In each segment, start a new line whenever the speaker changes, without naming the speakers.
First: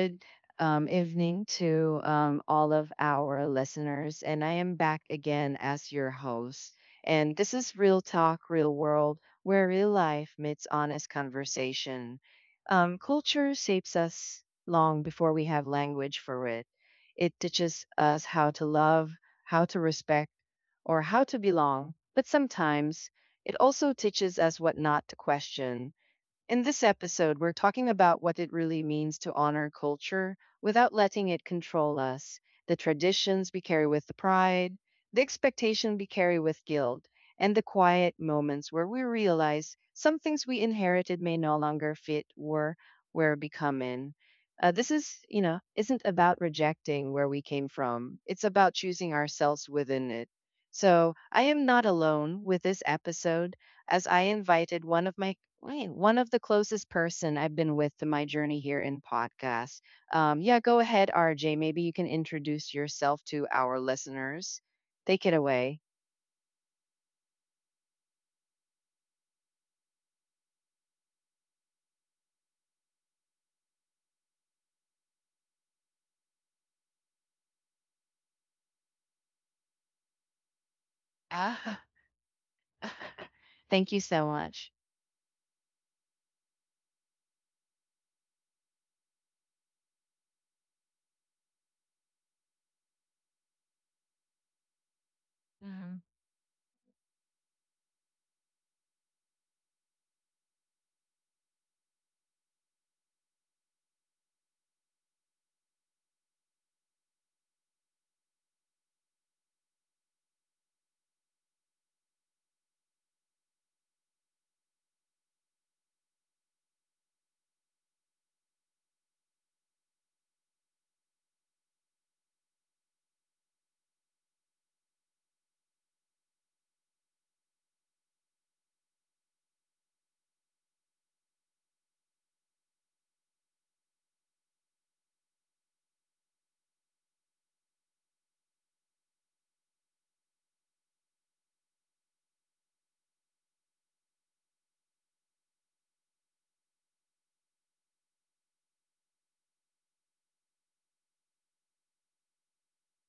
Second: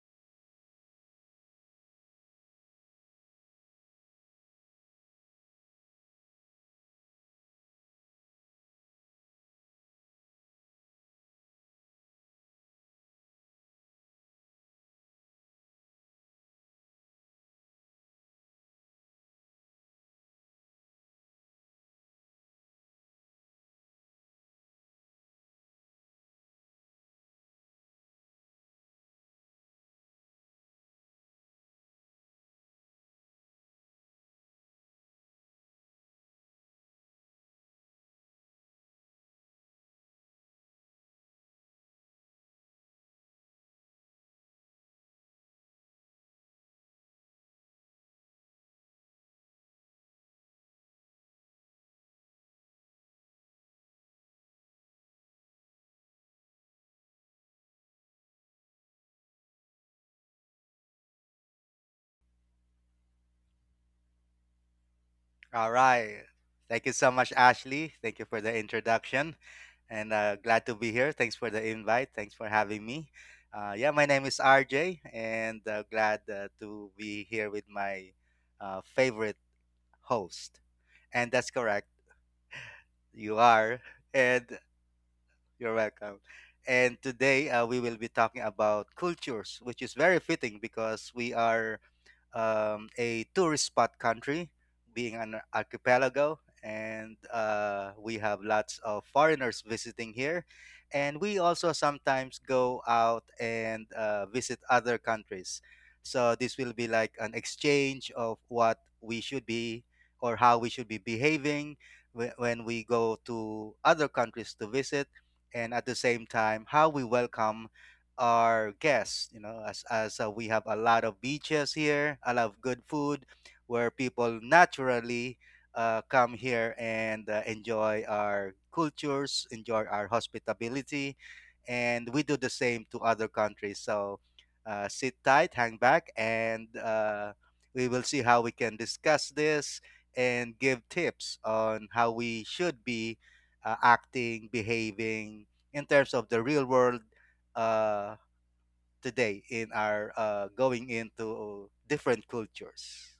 Good evening to all of our listeners. And I am back again as your host. And this is Real Talk, Real World, where real life meets honest conversation. Culture shapes us long before we have language for it. It teaches us how to love, how to respect, or how to belong. But sometimes it also teaches us what not to question. In this episode, we're talking about what it really means to honor culture without letting it control us, the traditions we carry with the pride, the expectation we carry with guilt, and the quiet moments where we realize some things we inherited may no longer fit or we're becoming. This is, isn't about rejecting where we came from. It's about choosing ourselves within it. So I am not alone with this episode as I invited one of my, wait, one of the closest person I've been with to my journey here in podcast. Yeah, go ahead, RJ. Maybe you can introduce yourself to our listeners. Take it
All
away.
right. Thank you so much, Ashley. Thank you for the introduction. And glad to be here. Thanks for the invite. Thanks for having me. Yeah, my name is RJ, and glad to be here with my favorite host. And that's correct.
Ah,
You are.
Thank you so
And
much.
you're welcome. And today we will be talking about cultures, which is very fitting because we are a tourist spot country, being an
Mhm.
archipelago, and we have lots of foreigners visiting here. And we also sometimes go out and visit other countries. So this will be like an exchange of what we should be or how we should be behaving when we go to other countries to visit, and at the same time, how we welcome our guests, as we have a lot of beaches here, a lot of good food, where people naturally come here and enjoy our cultures, enjoy our hospitality, and we do the same to other countries. So sit tight, hang back, and we will see how we can discuss this and give tips on how we should be acting, behaving in terms of the real world uh, today in our going into different cultures.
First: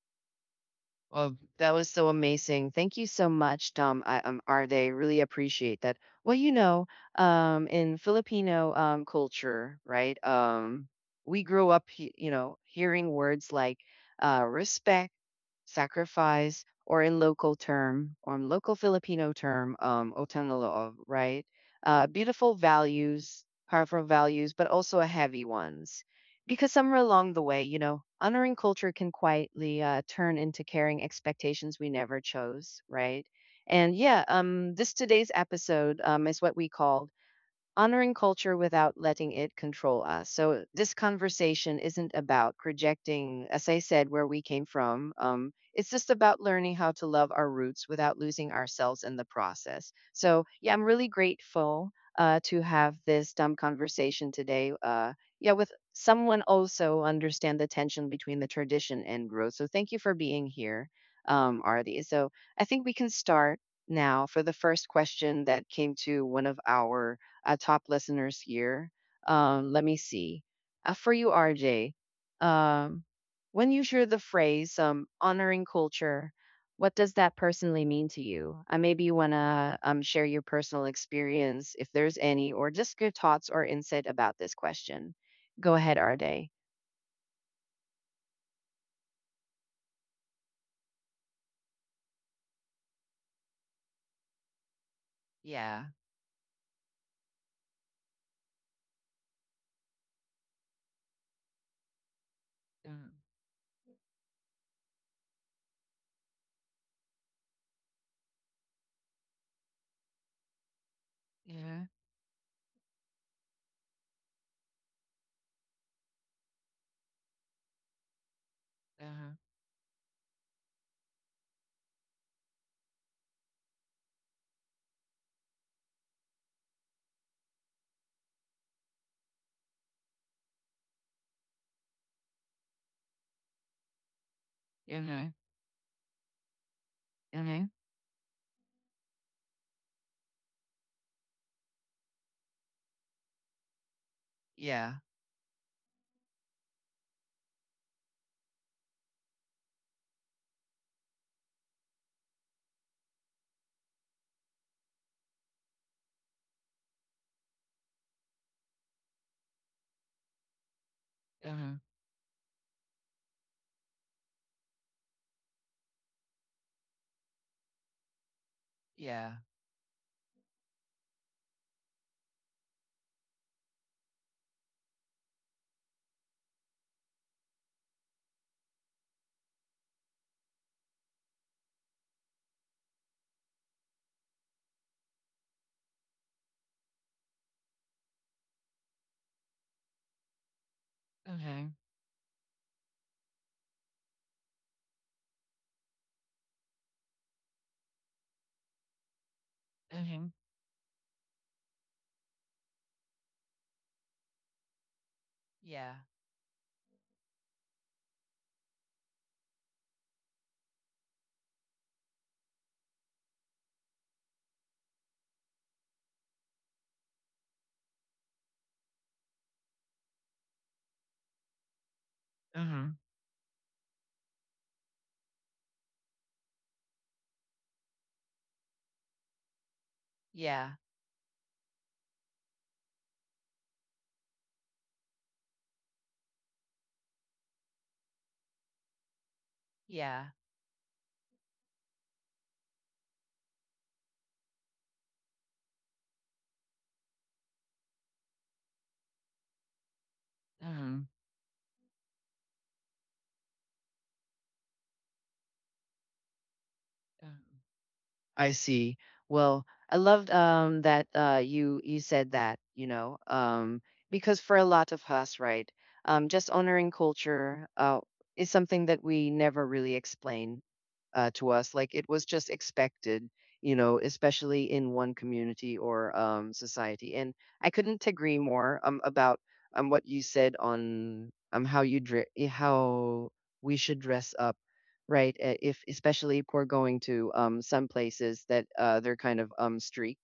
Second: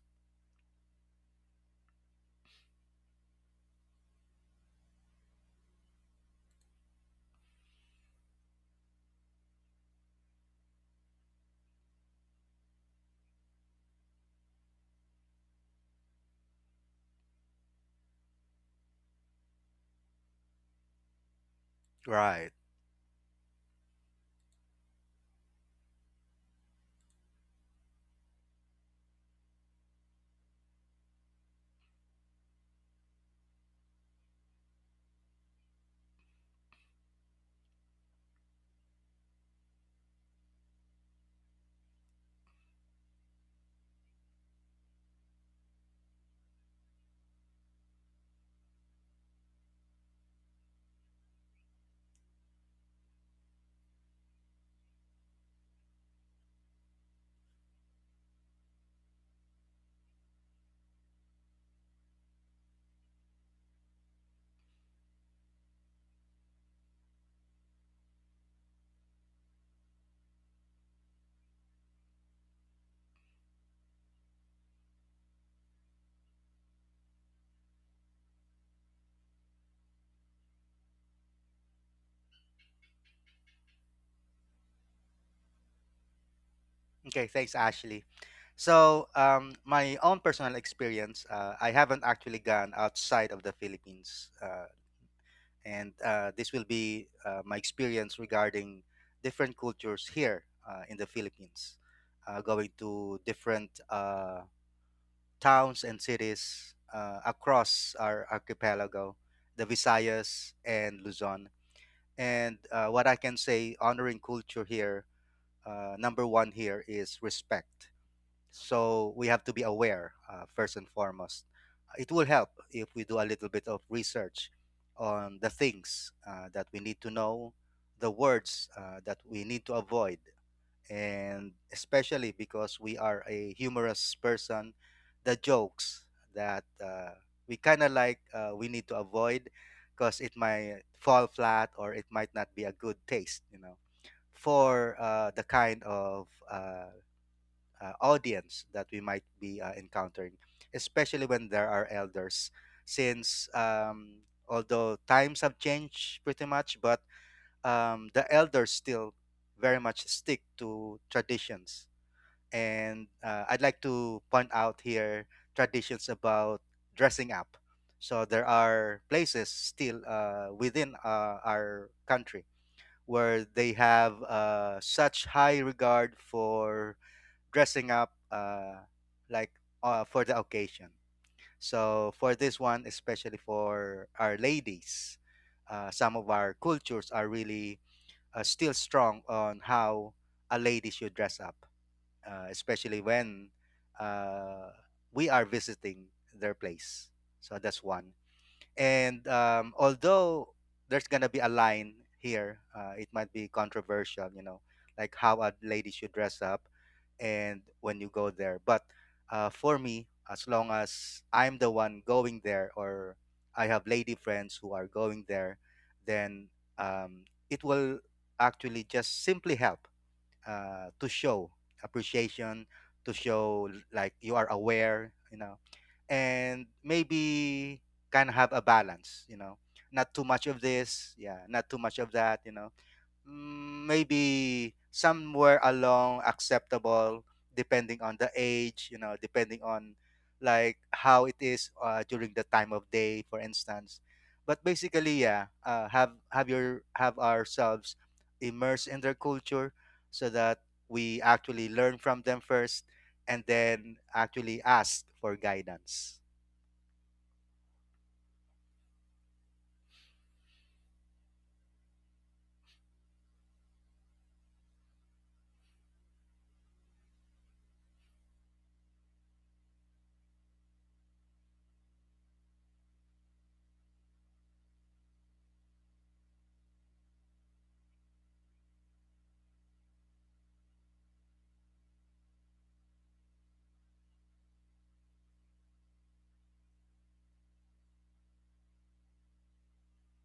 Well, that was so amazing. Thank you so much, Tom. I are really appreciate that? Well, you know, in Filipino culture, right? We grew up, you know, hearing words like respect, sacrifice, or in local term, or in local Filipino term, utang, right?
Right.
Beautiful values, powerful values, but also a heavy ones. Because somewhere along the way, you know, honoring culture can quietly turn into carrying expectations we never chose, right? And yeah, this today's episode is what we call honoring culture without letting it control us. So this conversation isn't about rejecting, as I said, where we came from. It's just about learning how to love our roots without losing ourselves in the process. So yeah, I'm really grateful to have this dumb conversation today. Yeah, with someone also understand the tension between the tradition and growth. So thank you for being here, Artie. So I think we can start now for the first question that came to one of our top listeners here. Let me see. For you, RJ, um, when you hear the phrase honoring culture, what does that personally mean to you? Maybe you want to share your personal experience, if there's any, or just your thoughts or insight about this question. Go ahead, RJ.
Okay. Thanks, Ashley. So, my own personal experience, I haven't actually gone outside of the Philippines,
Yeah.
and this will be my experience regarding different cultures here in the Philippines, going
Mm.
to different towns and cities across our archipelago, the Visayas and Luzon.
Yeah.
And what I can say, honoring culture here, number one here is respect. So we
Uh-huh.
have to be aware, first and foremost. It will help if we do a little bit of research on the things that we need to know, the words that we need to avoid, and especially because we are a humorous person,
Mhm.
the jokes that we
Mhm.
kind of like we need to avoid, because it might fall flat or it might not be a good taste,
Yeah.
for the kind of audience that we might be encountering, especially when there are elders, since. Although times have changed pretty much, but the elders still very much stick to
Mhm.
traditions, and I'd like to point out here, traditions about dressing up. So there are
Yeah.
places still within our country where they have such high regard for dressing up, like for the occasion. So for this one, especially for our ladies, some of our cultures are really still strong on how a lady should dress up,
Mhm.
especially when uh, we are visiting their place. So that's one. And
Mhm.
although there's gonna be a line here, it might be controversial, like how a lady
Yeah.
should dress up, and when you go there. But for me, as long as I'm the one going there, or I have lady friends who are going there, then um, it will actually just simply help to show appreciation,
Mhm.
to show like you are aware, and maybe kind of have a balance, not too much of
Yeah.
this, yeah, not too much of that, maybe somewhere along acceptable, depending on the age, depending on
Yeah.
like how it is during the time of day, for instance. But basically, yeah, have ourselves immersed in their culture, so that
Mhm.
we actually learn from them first, and then actually ask for guidance.
Yeah. I see. Well, I loved that you said that, you know, because for a lot of us, right, just honoring culture is something that we never really explain to us. Like it was just expected, you know, especially in one community or society. And I couldn't agree more about what you said on how you how we should dress up, right? If especially if we're going to some places that they're kind of streak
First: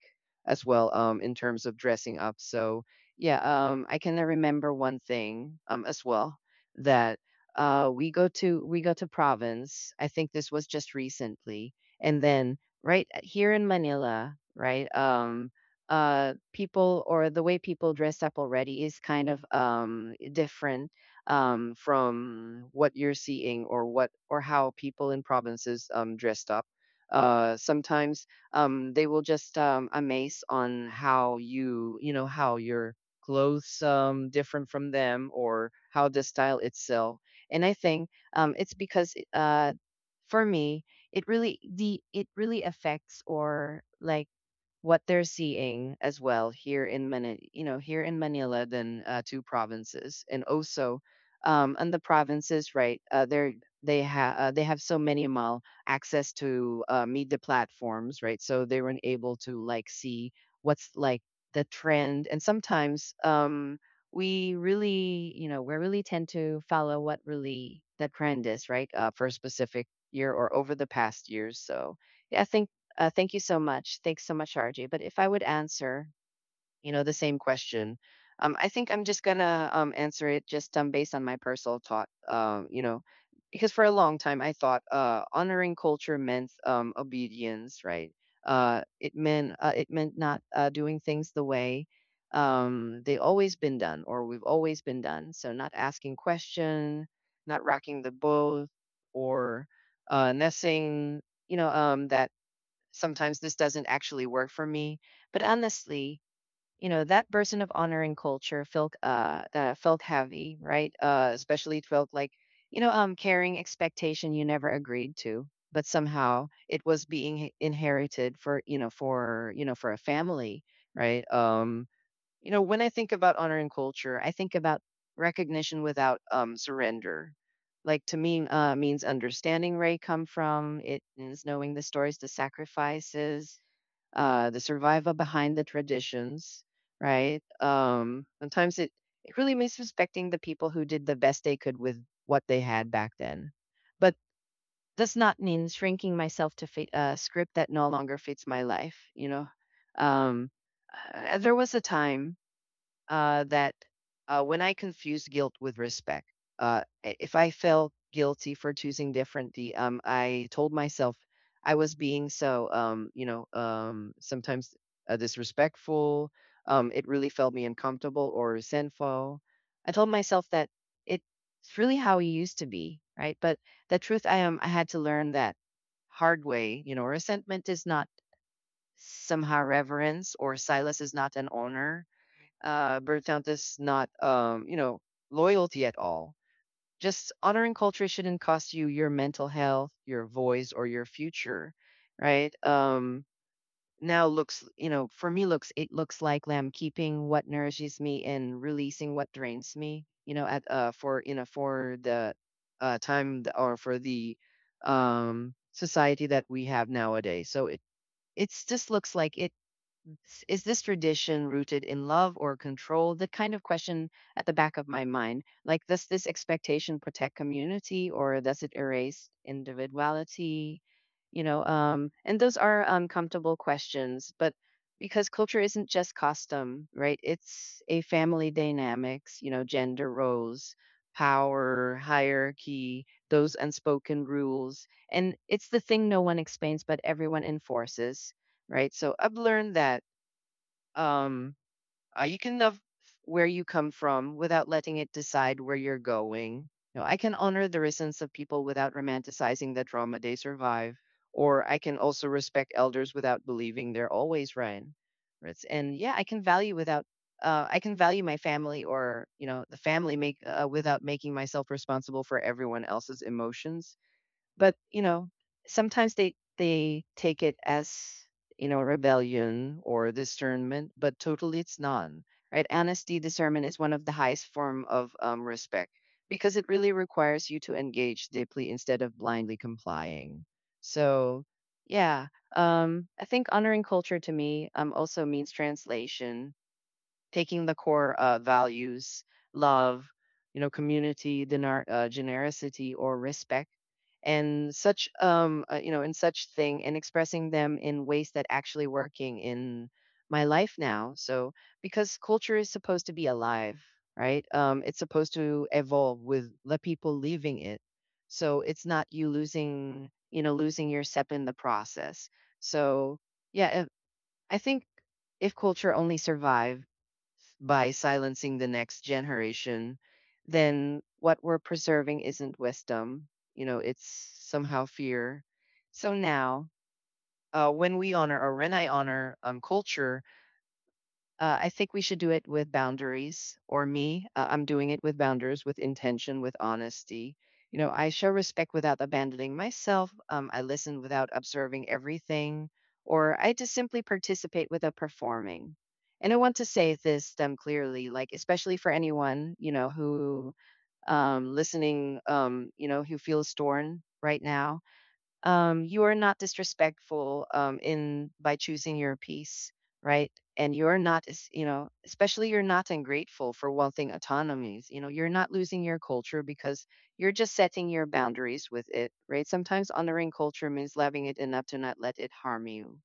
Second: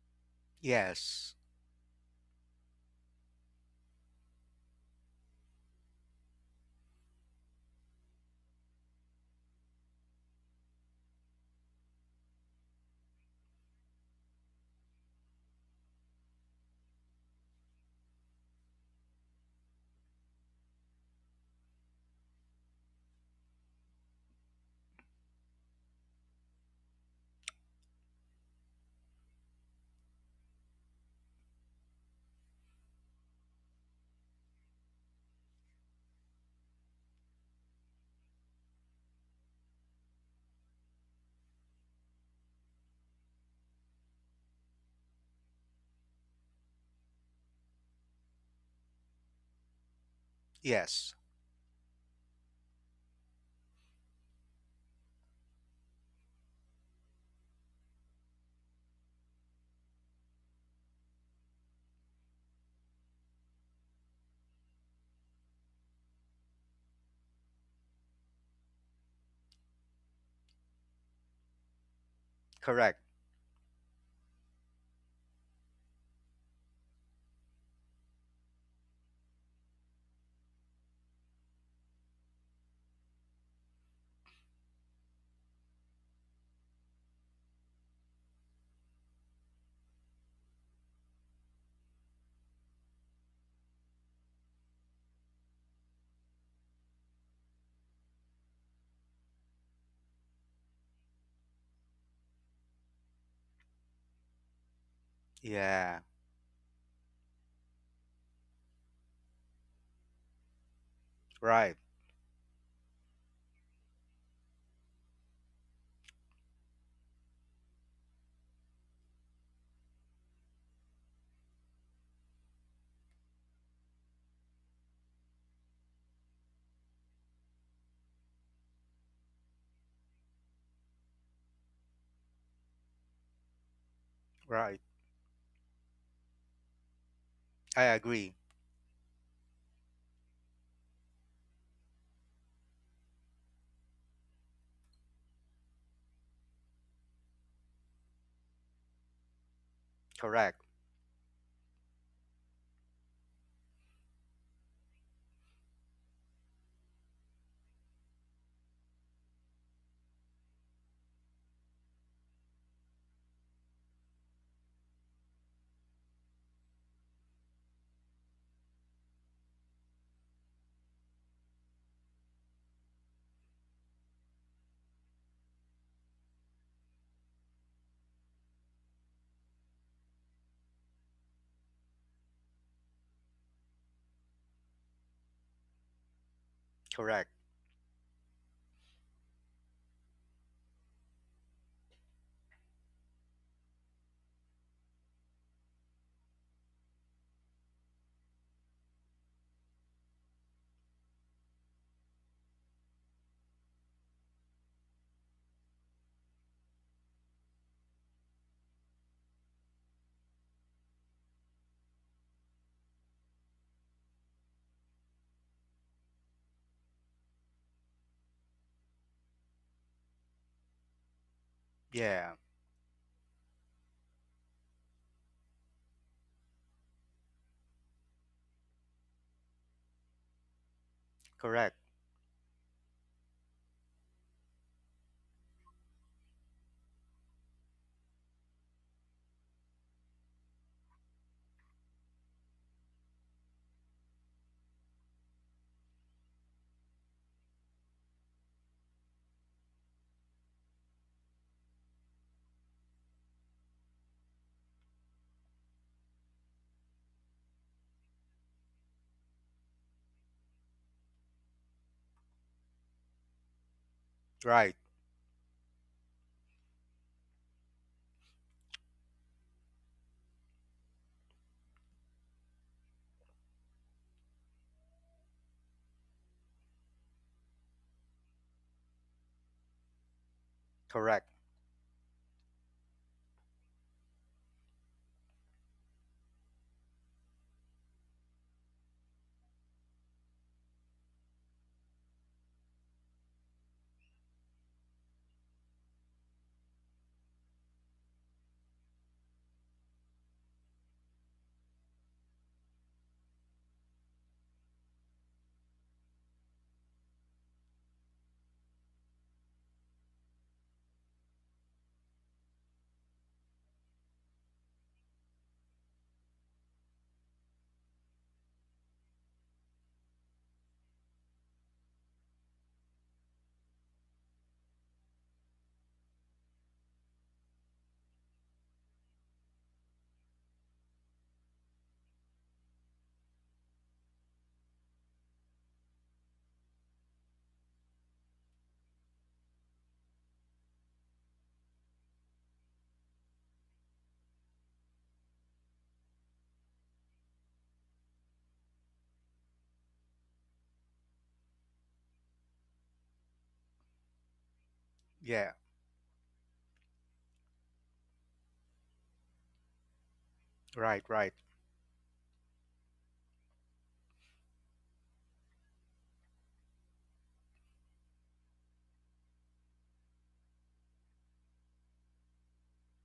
as well in
Yes.
terms of dressing up. So yeah, I can remember one thing as well that we go to province. I think this was just recently, and then right here in Manila, right? People or the way people dress up already is kind of different from what you're seeing or what or how people in provinces dressed up. Sometimes they will just amaze on how you, you know, how your clothes different from them or how the style itself. And I think it's because for me, it really the it really affects or like what they're seeing as well here in Manila, you know, here in Manila than two provinces, and also
Yes,
and the provinces, right? They have so minimal access to media platforms, right? So they weren't able to like see what's like the trend, and sometimes we really, you know, we really tend to follow what really the trend is, right? For a specific year or over the past years, so. Yeah, I think
correct.
thank you so much. Thanks so much, RJ. But if I would answer, you know, the same question, I think I'm just gonna answer it just based on my personal thought. You know, because for a long time I thought honoring culture meant obedience, right? It meant not doing things the way they always been done or we've always been done. So not asking question, not rocking the boat, or nothing. You know, that sometimes this doesn't actually work for me. But
Yeah.
honestly, you know, that person of honor and culture felt felt heavy, right?
Right,
Especially it felt like, you know, carrying expectation you never agreed to, but somehow it was being inherited for, you know, for you know, for a family, right? You know, when I think about honor and culture, I think about recognition without surrender. Like to me, means understanding where you come from. It means knowing the stories, the sacrifices, the
right.
survival behind the traditions, right?
I
Um,
agree.
sometimes it, it really means respecting the people who did the best they could with what they had back then. But does not mean shrinking myself to fit a script that no longer fits my life, you know? Um,
Correct,
there was a time that when I confuse guilt with respect, if I felt guilty for choosing differently, I told myself I was being so, sometimes disrespectful. It really felt me uncomfortable or resentful. I told myself that it's really how he used to be, right? But the truth, I had to learn that hard way. You know, resentment is not somehow reverence or silence is not an honor, burnt is not, loyalty at all. Just
correct.
honoring culture shouldn't cost you your mental health, your voice, or your future, right? Now looks, you know, for me looks it looks like lamb keeping what nourishes me and releasing what drains me. You know, at for you know for the time th- or for the society that we have nowadays. So it it's just looks like it. Is this tradition rooted in love or control? The kind of question at the back of my mind. Like, does this expectation protect community or does it erase individuality? You know,
Yeah,
and those are uncomfortable questions, but because culture isn't just custom, right? It's a family dynamics, you know, gender roles,
correct.
power, hierarchy, those unspoken rules. And it's the thing no one explains, but everyone enforces, right? So I've learned that um, you can love where you come from without letting it decide where you're going. You know, I can honor the resistance of people without romanticizing the trauma they survive, or I can also respect elders without believing they're always right. And yeah, I can value without. I can value my family or you know the family make without making myself responsible for everyone else's emotions,
Right,
but, you know, sometimes they take it as, you know, rebellion or discernment, but totally it's none, right? Honesty, discernment is one of the highest form of respect because it really requires you to engage deeply instead of blindly complying.
correct.
So, yeah, I think honoring culture to me also means translation taking the core values, love, you know, community, generosity, or respect, and such, and such thing, and expressing them in ways that actually working in my life now. So because culture is supposed to be alive, right? It's supposed to evolve with the people leaving it. So it's not you losing, you know, losing your step in the process. So yeah, I think if culture only survived by silencing the next generation, then what we're preserving isn't wisdom. You know, it's somehow fear. So now, when we honor or when I honor culture, I think we should do it with boundaries, or me. I'm doing it with boundaries, with intention, with honesty. You know, I show respect without abandoning myself. I listen without observing everything, or I just simply participate without performing. And I want to say this clearly, like especially for anyone you know who listening, who feels torn right now,
Yeah,
you are not disrespectful in by choosing your piece, right? And you're
right,
not,
right,
especially you're not ungrateful for wanting autonomies. You know, you're not losing your culture because you're just setting your boundaries with it, right? Sometimes honoring culture means loving it enough to not let it harm you.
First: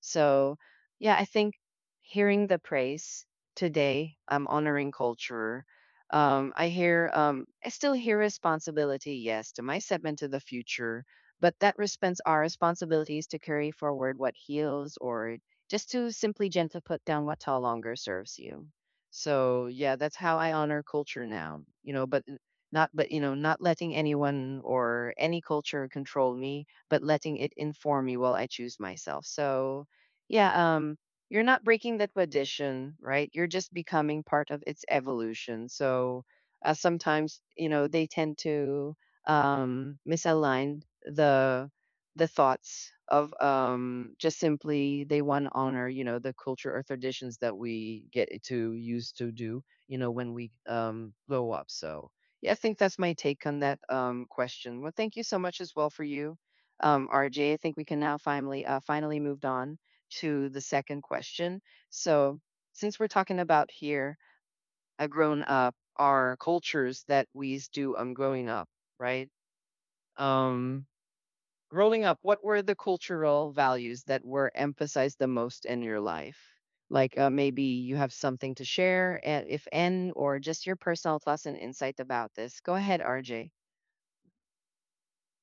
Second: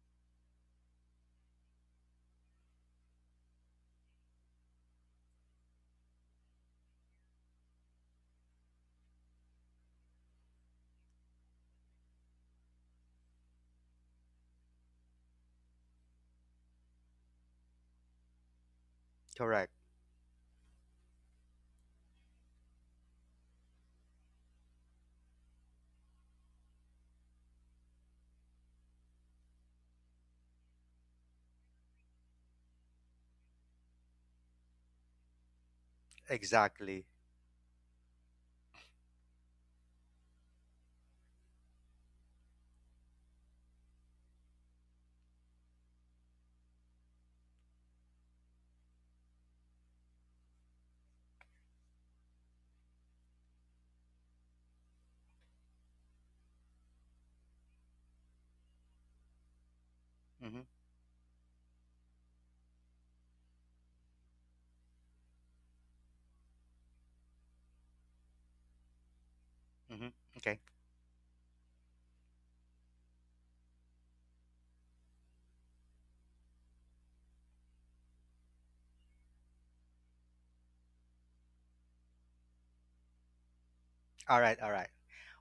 So, yeah, I think hearing the praise today, I'm honoring culture. I hear, I still hear responsibility, yes, to my segment to the future but that respects our responsibilities to carry forward what heals or just to simply gently put down what no longer serves you. So
correct.
yeah, that's how I honor culture now, you know, but not but you know, not letting anyone or any culture control me, but letting it inform me while I choose myself. So yeah, you're not breaking that tradition, right? You're just becoming part of its evolution. So
Exactly.
sometimes, you know, they tend to misaligned the thoughts of just simply they want to honor you know the culture or traditions that we get to use to do you know when we blow up. So yeah, I think that's my take on that question. Well, thank you so much as well for you, RJ. I think we can now finally finally moved on to the
Mm-hmm,
second question. So since we're talking about here, a grown up our cultures that we do growing up, right?
mm-hmm. Okay.
Um, Growing up, what were the cultural values that were emphasized the most in your life? Like maybe you have something to share, and if n, or just your personal thoughts and insight about this. Go ahead, RJ.
All right, all right.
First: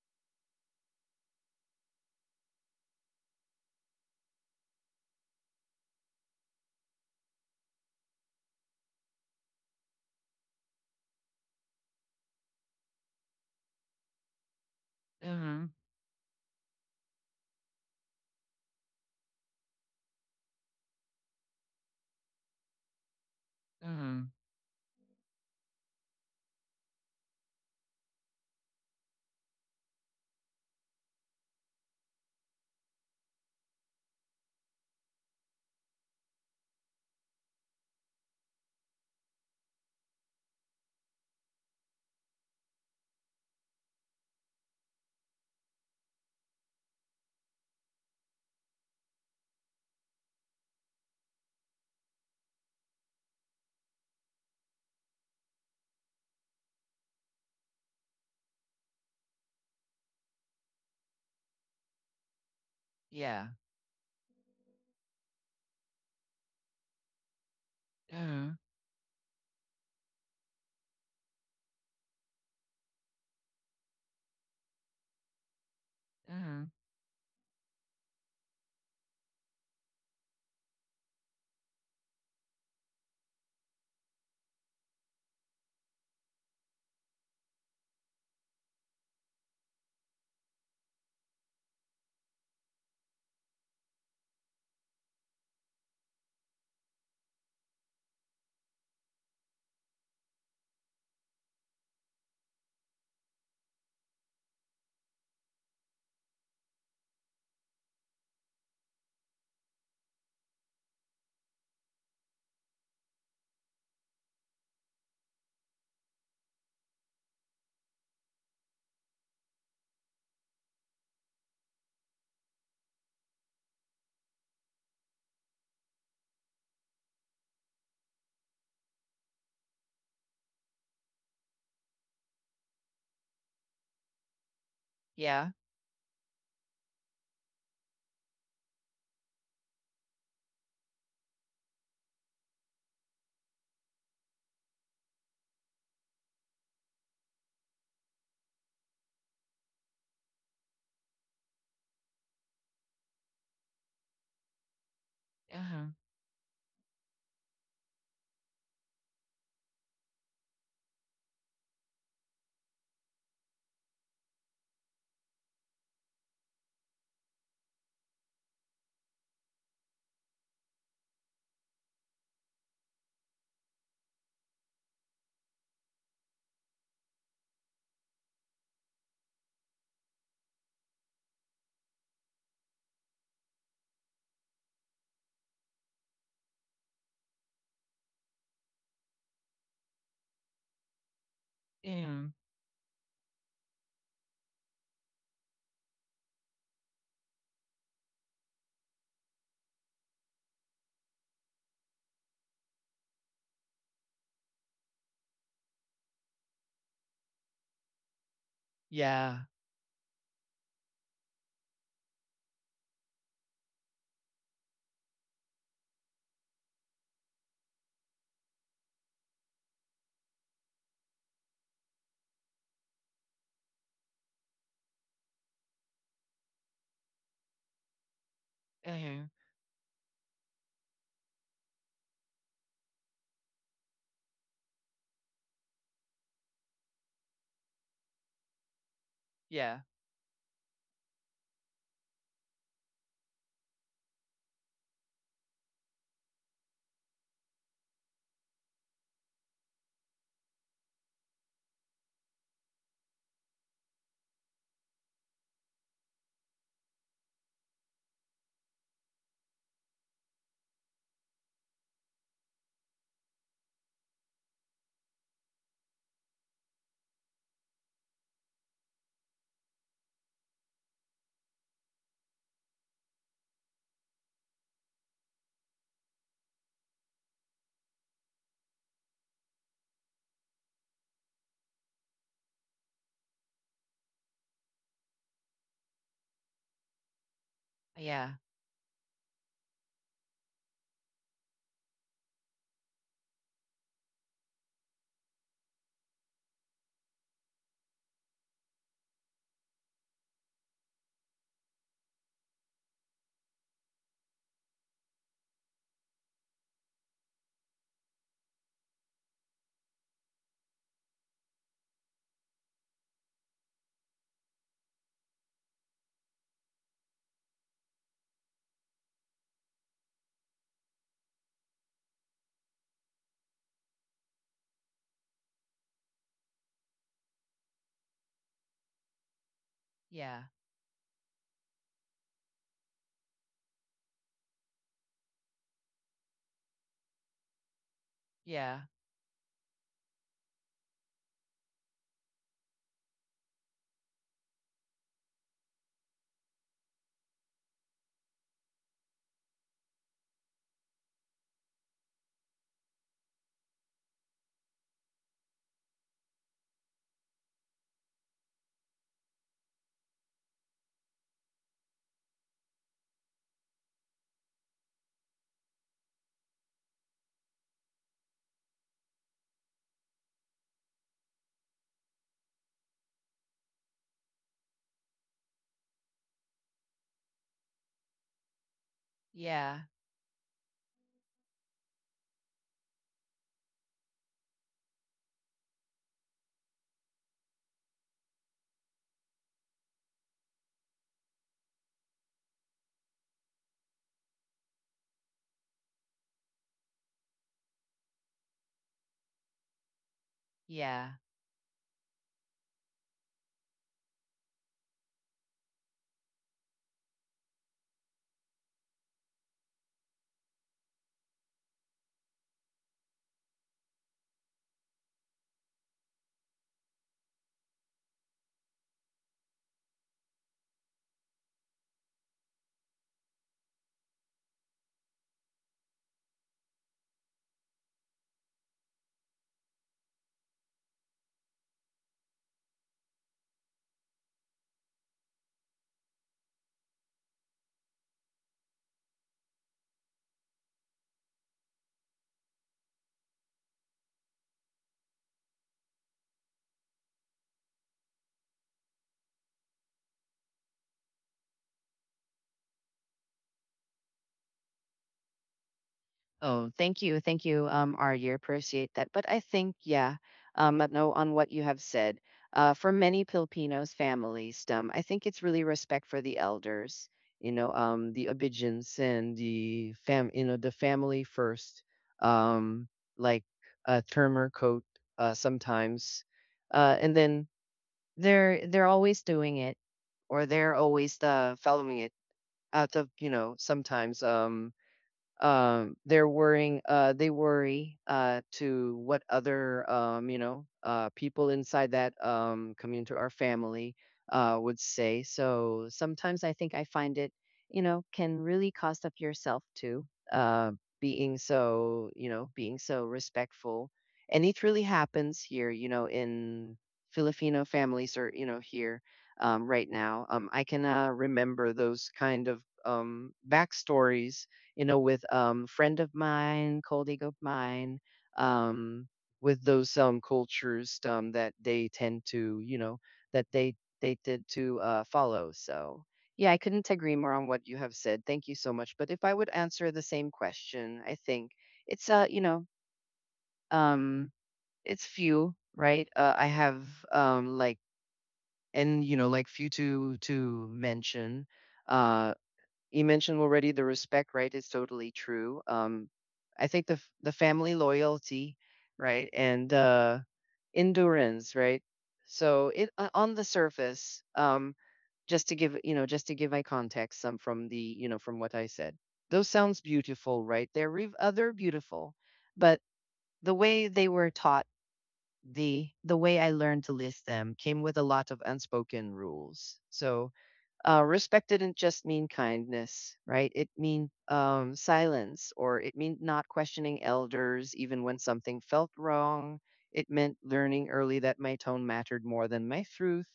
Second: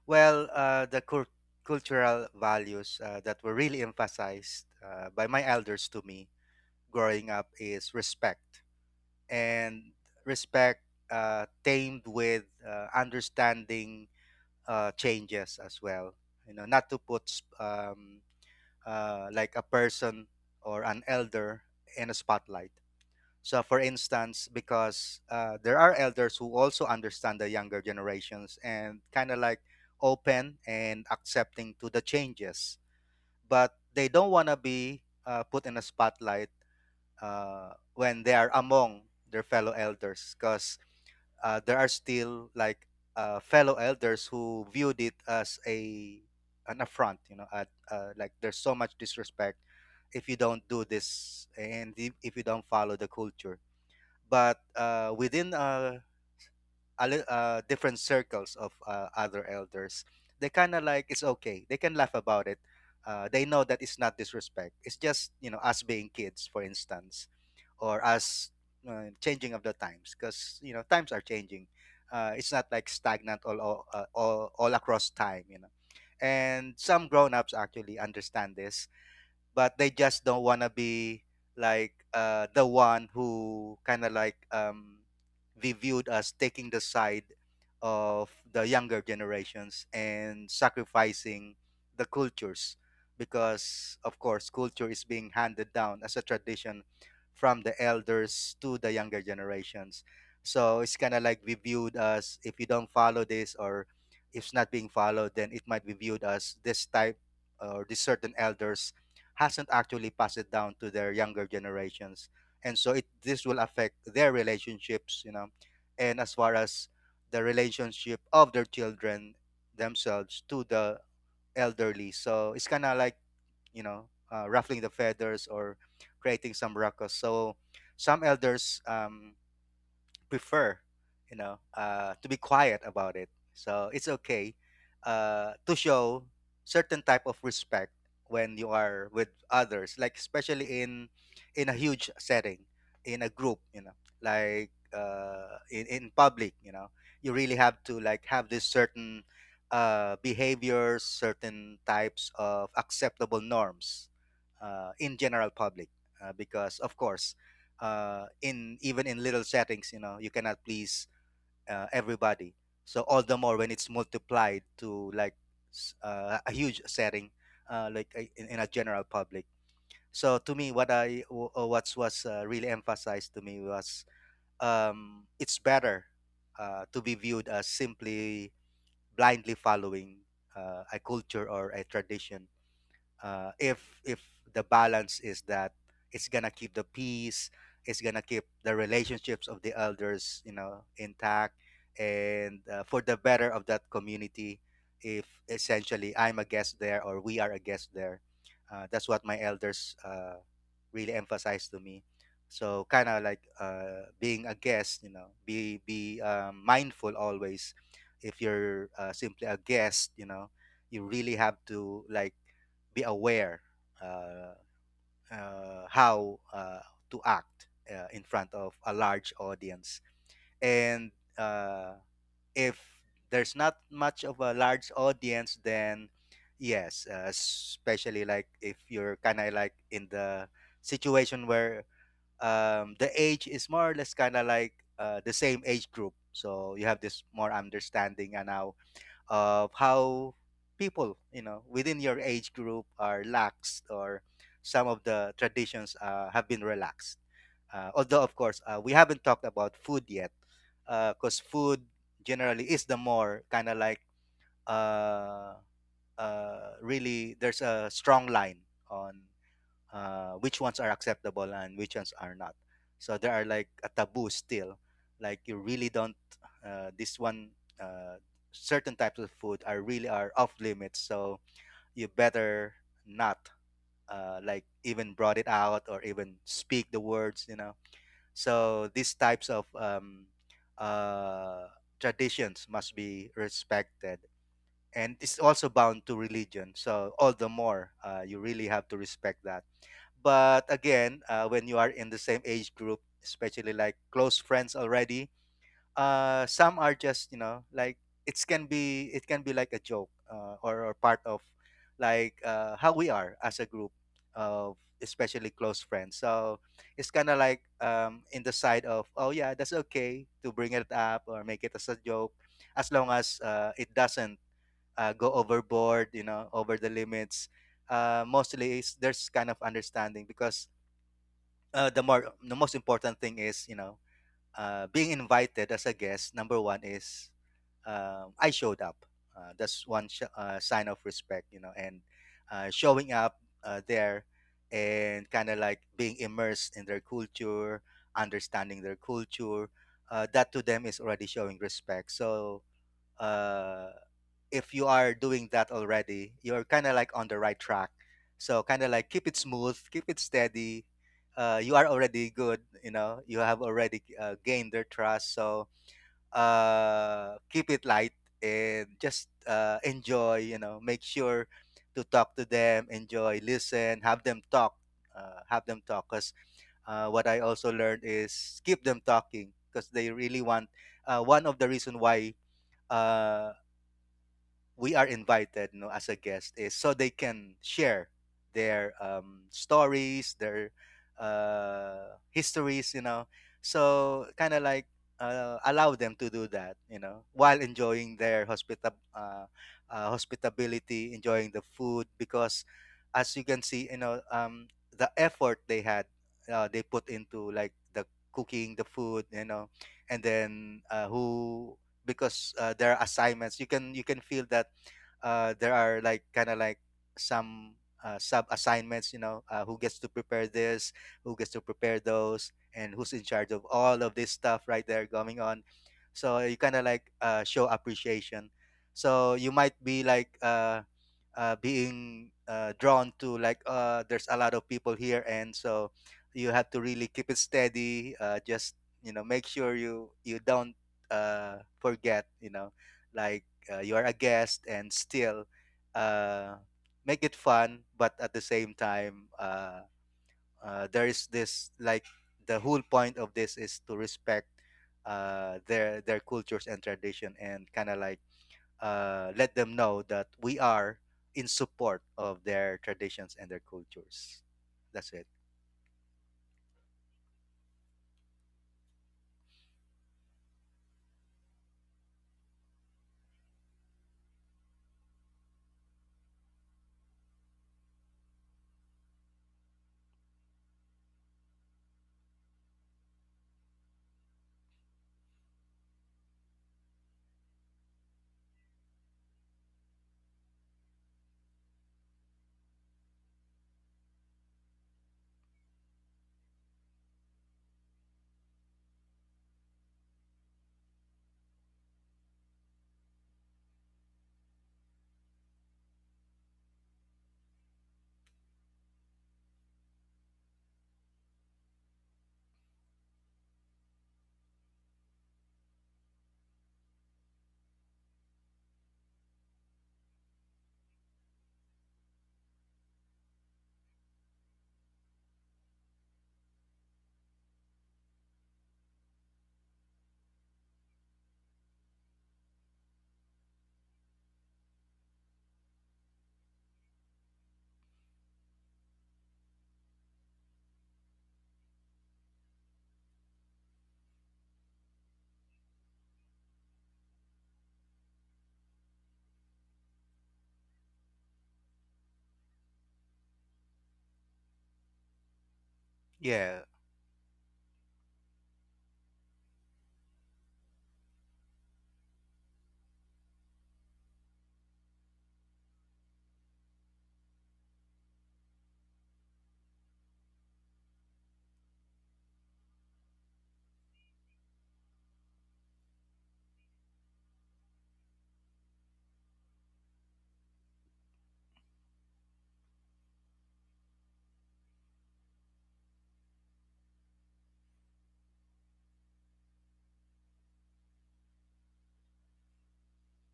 Well, the cultural values that were really emphasized by my elders to me growing up is respect. And respect tamed with understanding changes
Mm-hmm.
as well. Not to put like a person or an elder in a spotlight. So, for
Mm-hmm.
instance, because there are elders who also understand the younger generations, and kind of like open and accepting to the changes, but they don't want to be put in a spotlight when they are among their fellow elders, because there are still like fellow elders who viewed it as a an affront, like there's so much disrespect if you don't do this, and if you don't follow the culture. But within a different circles of other elders, they kind of like, it's okay. They can laugh about it. They
Yeah.
know that it's not disrespect. It's just, us being kids, for instance, or us
Mm-hmm.
changing of the times, because times are changing. It's not like stagnant, all across time.
Mm-hmm.
And some grown-ups actually understand this, but they just don't want to be like the one who kind of like be viewed as taking the side of the younger generations and sacrificing the cultures, because of course, culture is being handed down as a tradition from the elders to the younger generations. So it's kind of like, be viewed as: if you don't follow this, or if it's not being followed, then it might be viewed as this type, or these certain elders hasn't actually passed it down to their younger generations, and so it this will affect their relationships, and as far as the relationship of their children themselves to the elderly. So it's kind of like, you know ruffling the feathers or creating some ruckus. So some elders prefer, to be quiet about it. So it's okay
Yeah.
to show certain type of respect when you are with others, like especially in a huge setting, in a group, like in public, you really have to like have this certain behaviors, certain types of acceptable norms in general
Mm-hmm.
public, because of course, in, even in little settings, you cannot please everybody. So all the more when it's multiplied to like a huge setting, like in a general public. So to me, what what was really emphasized to me was, it's better to be viewed as simply blindly following a culture or a tradition, if if the balance is that it's gonna keep the peace, it's gonna keep the relationships of the elders intact,
Mm-hmm.
and for the better of that community. If essentially I'm a guest there, or we are a guest there, that's what my elders really emphasize to me. So kind of like being a guest, be mindful always. If you're
Yeah.
simply a guest, you really have to like be aware, uh, how to act in front of a large audience. And uh, if there's not much of a large audience, then yes, especially like if you're
Mm-hmm.
kind of like in the situation where the age is more or less kind of like the same age group. So you have this more understanding and now of
Yeah.
how people, within your age group, are laxed, or some of the traditions have been relaxed, although of course we haven't talked about food yet. Because food generally is the more kind of like uh, really, there's a strong line on which ones are acceptable and which ones are not. So there are like a taboo still, like you really don't. This one, uh, certain types of food are really are off limits. So you better not like even brought it out or even speak the words. You know. So these types of uh, traditions must be respected. And it's also bound to religion, so all the more
Yeah.
you really have to respect that. But again, when you are in the same age group, especially like close friends already, some are just, it can be like a joke, or part of like how we are as a group of especially close friends. So it's kind of like in the side of, oh yeah, that's okay to bring it up or make it as a joke as long as it doesn't go overboard, you know, over the limits. Mostly is there's kind of understanding because the more the most important thing is, you know, being invited as a guest, number one is I showed up. That's one
Yeah.
sign of respect, you know, and showing up there and kind of like being immersed in their culture,
Yeah.
understanding their culture. That to them is already showing respect, so uh, if you are doing that already, you're kind of like on the right track. So kind of like keep it smooth, keep it steady. You are already good, you know. You have already gained their trust, so keep it light and just enjoy. You know, make sure to talk to them, enjoy, listen, have them talk, have them talk. Because what I also learned is keep them talking because they really want. One of the reason why uh, we are invited, you know, as a guest is so they can share their
Yeah.
stories, their histories, you know. So kind of like allow them to do that, you know, while enjoying their hospitability, enjoying the food because as you can see, you know, the effort they had, they put into like the cooking the food, you know. And then
Yeah.
who, because there are assignments, you can feel that there are like kind of like some sub assignments, you know, who gets to prepare this, who gets to prepare those, and who's in charge of all of this stuff right there going on. So you kind of like show appreciation, so you might be like being drawn to like, there's a lot of people here, and so you have to really keep it steady. Just, you know, make sure you don't forget, you know, like you are a guest, and still uh, make it fun, but at the same time there is this like the whole point of this is to respect their cultures and tradition, and kind of like let them know that we are in support of their traditions and their cultures. That's it.
Oh, thank you. Thank you, Arya. Appreciate that. But I think, yeah, I know on what you have said, for many Filipinos families, I think it's really respect for the elders, you know, the obedience and the fam, you know, the family first, um, like a term coat, sometimes, and then they're always doing it, or they're always following it out of, you know, sometimes, they're worrying they worry to what other you know people inside that community or family would say, so sometimes I think I find it, you know, can really cost up yourself too, uh being so, you know, being so respectful, and it really happens here, you know, in Filipino families or, you know, here right now. I can remember those kind of backstories, you know, with friend of mine, colleague of mine, um, with those cultures that they tend to, you know, that they tend to follow. So yeah, I couldn't agree more on what you have said. Thank you so much. But if I would answer the same question, I think it's you know, um, it's few, right? I have like and you know like few to mention. Uh, you mentioned already the respect, right? It's totally true.
Yeah.
I think the family loyalty, right, and endurance, right. So it on the surface, just to give, you know, just to give my context, some from the, you know, from what I said, those sounds beautiful, right? They're other beautiful, but the way they were taught, the way I learned to list them came with a lot of unspoken rules. So respect didn't just mean kindness, right? It meant silence, or it meant not questioning elders even when something felt wrong. It meant learning early that my tone mattered more than my truth.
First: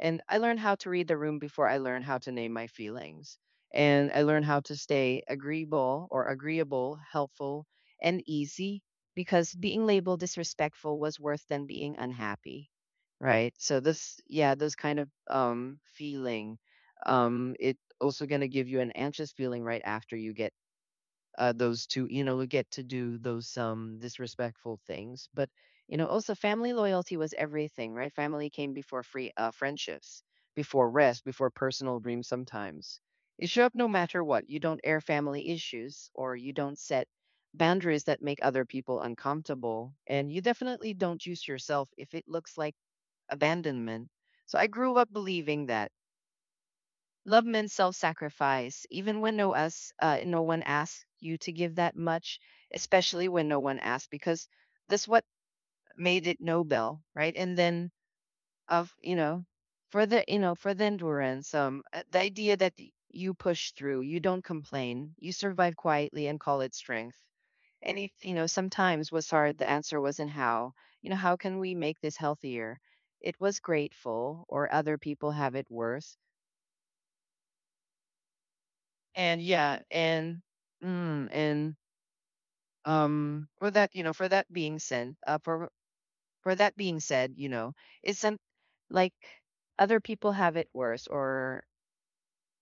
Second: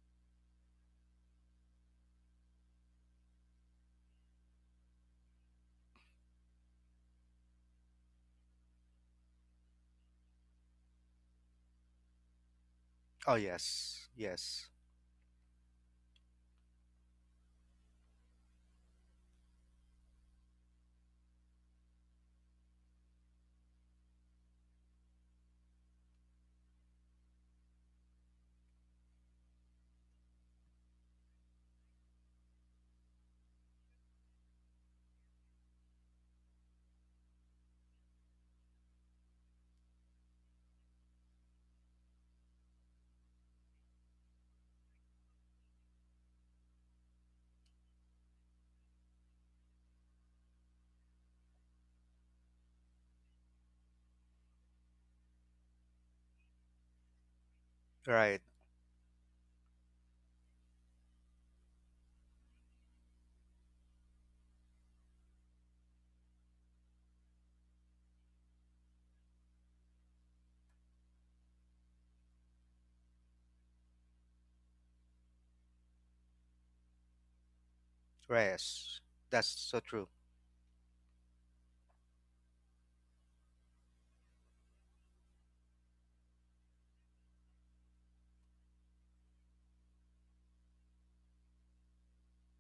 And I learned how to read the room before I learned how to name my feelings. And I learned how to stay agreeable or agreeable, helpful, and easy because being labeled disrespectful was worse than being unhappy,
Oh
right? So,
yes.
this, yeah,
Yes.
those kind of feeling it also going to give you an anxious feeling right after you get those two, you know, get to do those disrespectful things. But you know also family loyalty was everything, right? Family came before free friendships, before rest, before personal dreams. Sometimes you show up no matter what, you don't air family issues, or you don't set boundaries that make other people uncomfortable, and you definitely don't use yourself if it looks like abandonment. So I grew up believing that love means self-sacrifice, even when no one asks you to give that much, especially when no one asks, because that's what made it Nobel, right? And then
Right.
of, you know, for the, you know, for the endurance, the idea that you push through, you don't complain, you survive quietly and call it strength. And if you know sometimes was hard, the answer wasn't how. You know, how can we make this healthier? It was grateful, or other people have it worse.
Yes.
And
That's
yeah,
so true.
and mm, and for that, you know, for that being said, for that being said, you know, it's some like other people have it worse, or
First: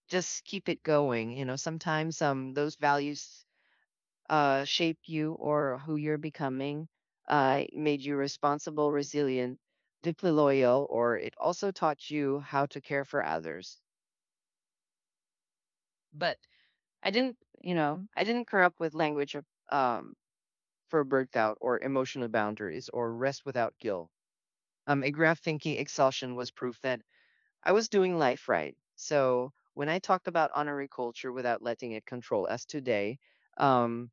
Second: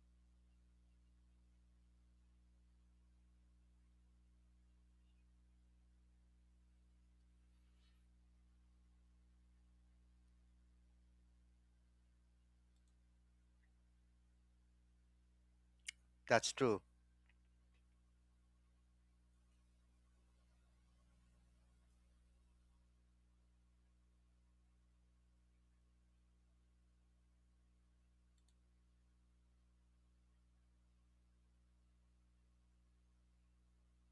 just keep it going, you know. Sometimes those values shape you or who you're becoming, made you responsible, resilient, deeply loyal, or it also taught you how to care for others. But
That's true.
I didn't, you know, I didn't grow up with language of um for burnout or emotional boundaries or rest without guilt. A graph thinking exhaustion was proof that I was doing life right. So when I talked about honoring culture without letting it control us today, um,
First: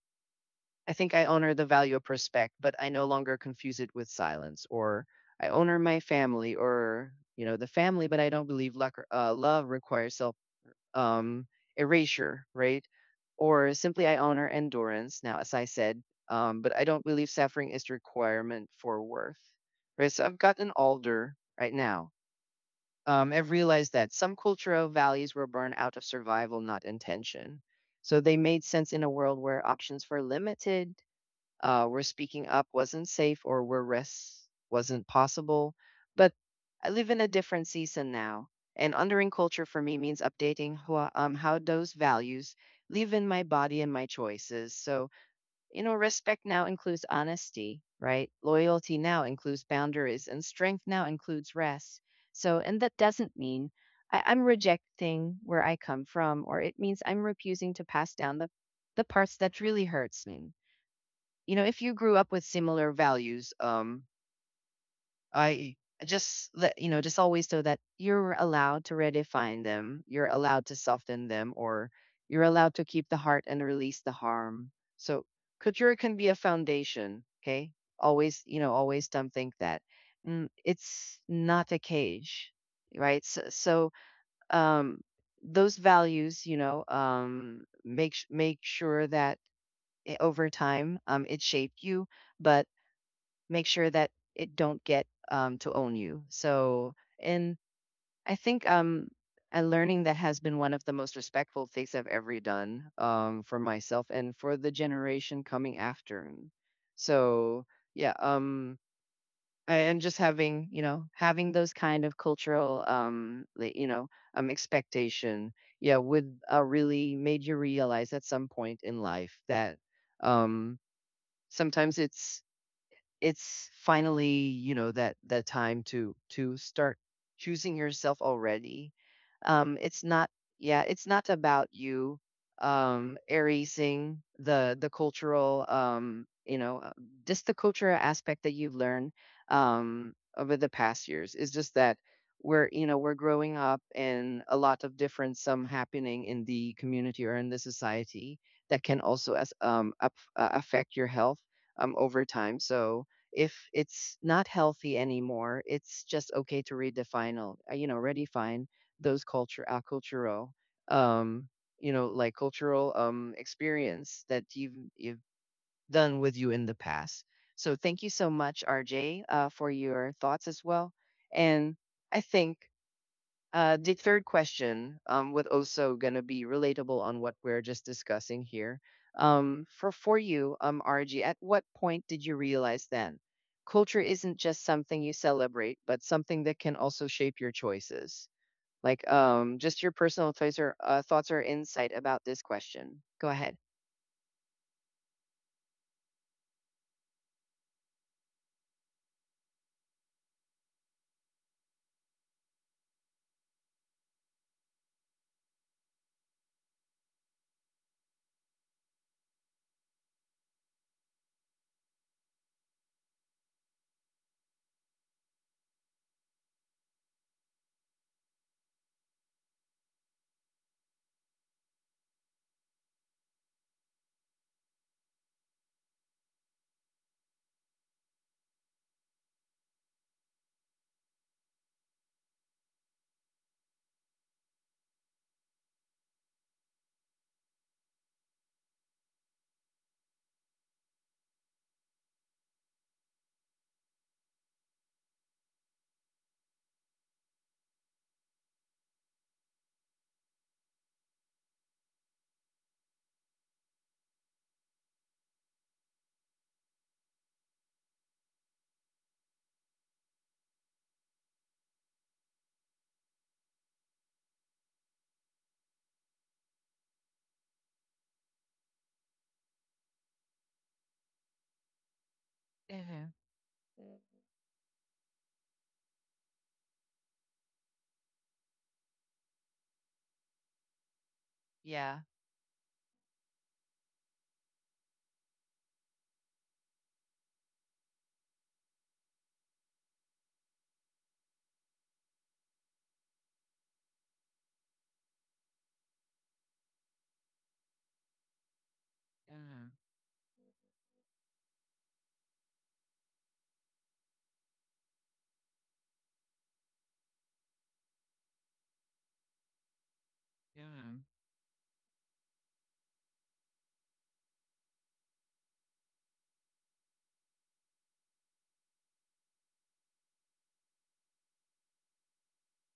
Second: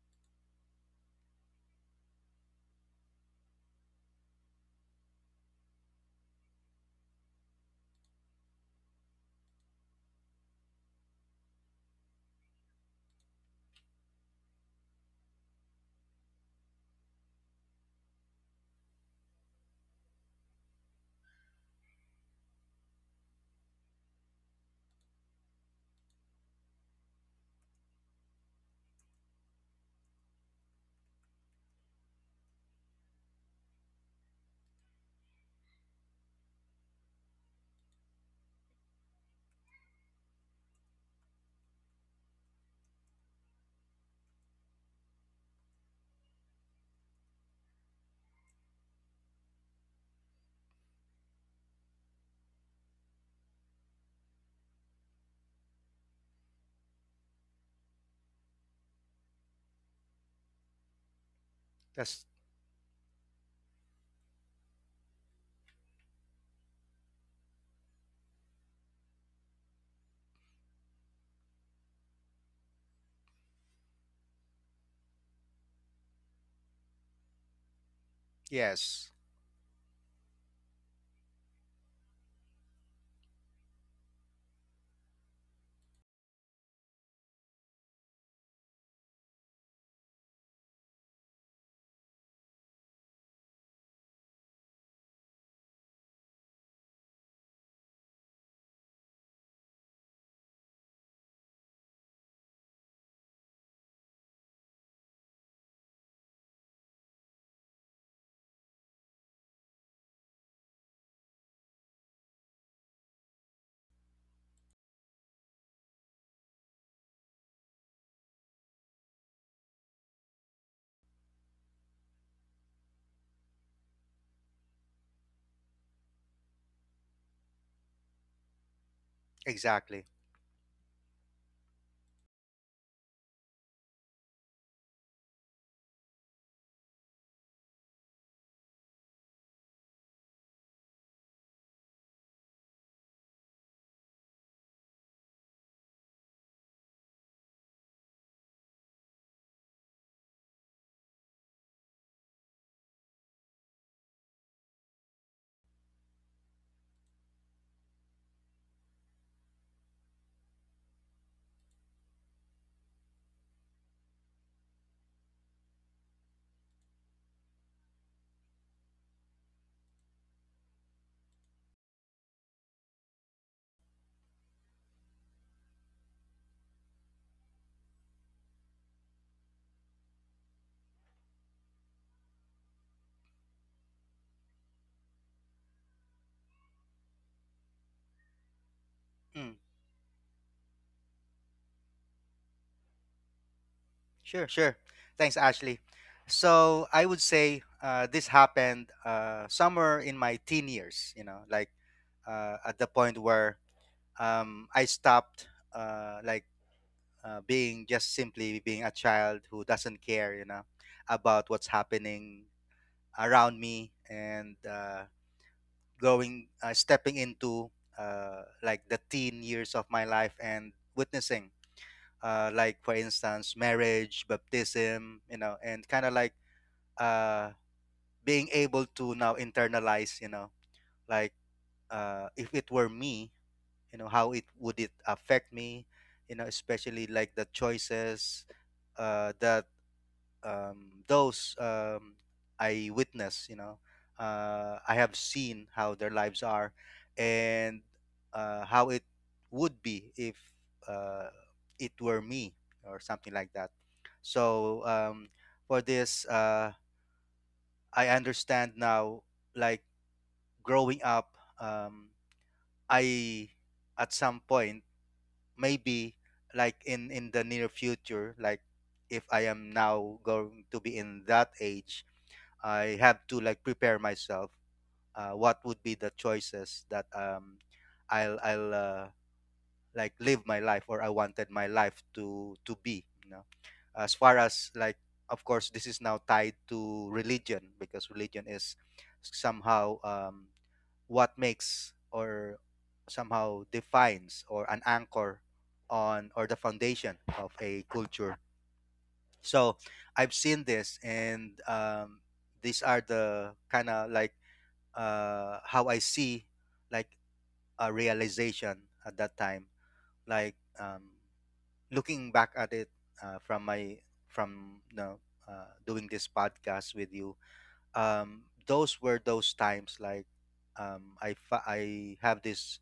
I think I honor the value of respect, but I no longer confuse it with silence. Or I honor my family, or you know the family, but I don't believe love requires self um, erasure, right? Or simply I honor endurance. Now, as I said, but I don't believe suffering is the requirement for worth, right? So I've got an older right now. I've realized that some cultural values were born out of survival, not intention. So they made sense in a world where options were limited, where speaking up wasn't safe or where rest wasn't possible. But I live in a different season now, and honoring culture for me means updating how those values live in my body and my choices. So, you know, respect now includes honesty, right? Loyalty now includes boundaries, and strength now includes rest. So, and that doesn't mean I'm rejecting where I come from, or it means I'm refusing to pass down the parts that really hurts me. You know, if you grew
That's
up with similar values, I just let you know just always so that you're allowed to redefine them, you're allowed to soften them, or you're allowed to keep the heart and release the harm. So couture can be a foundation, okay? Always, you know, always
Yes.
don't think that mm, it's not a cage, right? So, so um those values, you know, make make sure that eh, over time it shaped you, but make sure that it don't get to own you. So, and I think a learning that has been one of the most respectful things I've ever done for myself and for the generation coming after. So, yeah, and just having you know having those kind of cultural like, you know expectation, yeah, would really made you realize at some point in life that um, sometimes it's finally you know that that time to start choosing yourself already. It's
Exactly.
not yeah it's not about you erasing the cultural you know just the cultural aspect that you've learned over the past years. It's just that we're, you know, we're growing up and a lot of different some happening in the community or in the society that can also as affect your health over time. So if it's not healthy anymore, it's just okay to redefine, you know, redefine those culture, our cultural, um, you know, like cultural experience that you've done with you in the past. So thank you so much, RJ, for your thoughts as well. And I think the third question would also gonna be relatable on what we're just discussing here. For you, RG, at what point did you realize then culture isn't just something you celebrate, but something that can also shape your choices? Like,
Mm.
just your personal thoughts or thoughts or insight about this question. Go ahead.
Sure. Sure. Thanks, Ashley. So I would say this happened somewhere in my teen years. You know, like at the point where I stopped like being, just simply being a child who doesn't care, you know, about what's happening around me, and going, stepping into like the teen years of my life, and witnessing like, for instance, marriage, baptism, you know, and kind of like uh, being able to now internalize, you know, like if it were me, you know, how it would it affect me, you know, especially like the choices that those, I witness, you know, I have seen how their lives are, and how it would be if uh, it were me, or something like that. So for this, I understand now. Like, growing up, um, I, at some point, maybe like in the near future, like if I am now going to be in that age, I
Mm-hmm.
have to like prepare myself what would be the choices that I'll I'll like live my life, or I wanted my
Yeah.
life to be, you know, as far as like, of course, this is now tied to religion because religion is somehow what makes, or somehow defines, or an anchor on, or the foundation of a culture.
Mm-hmm.
So I've seen this, and these are the kind of like how I see like a realization at that time. Like
Mm-hmm.
looking back at it from my, from, you know, doing this podcast with you, those were those times like I I have this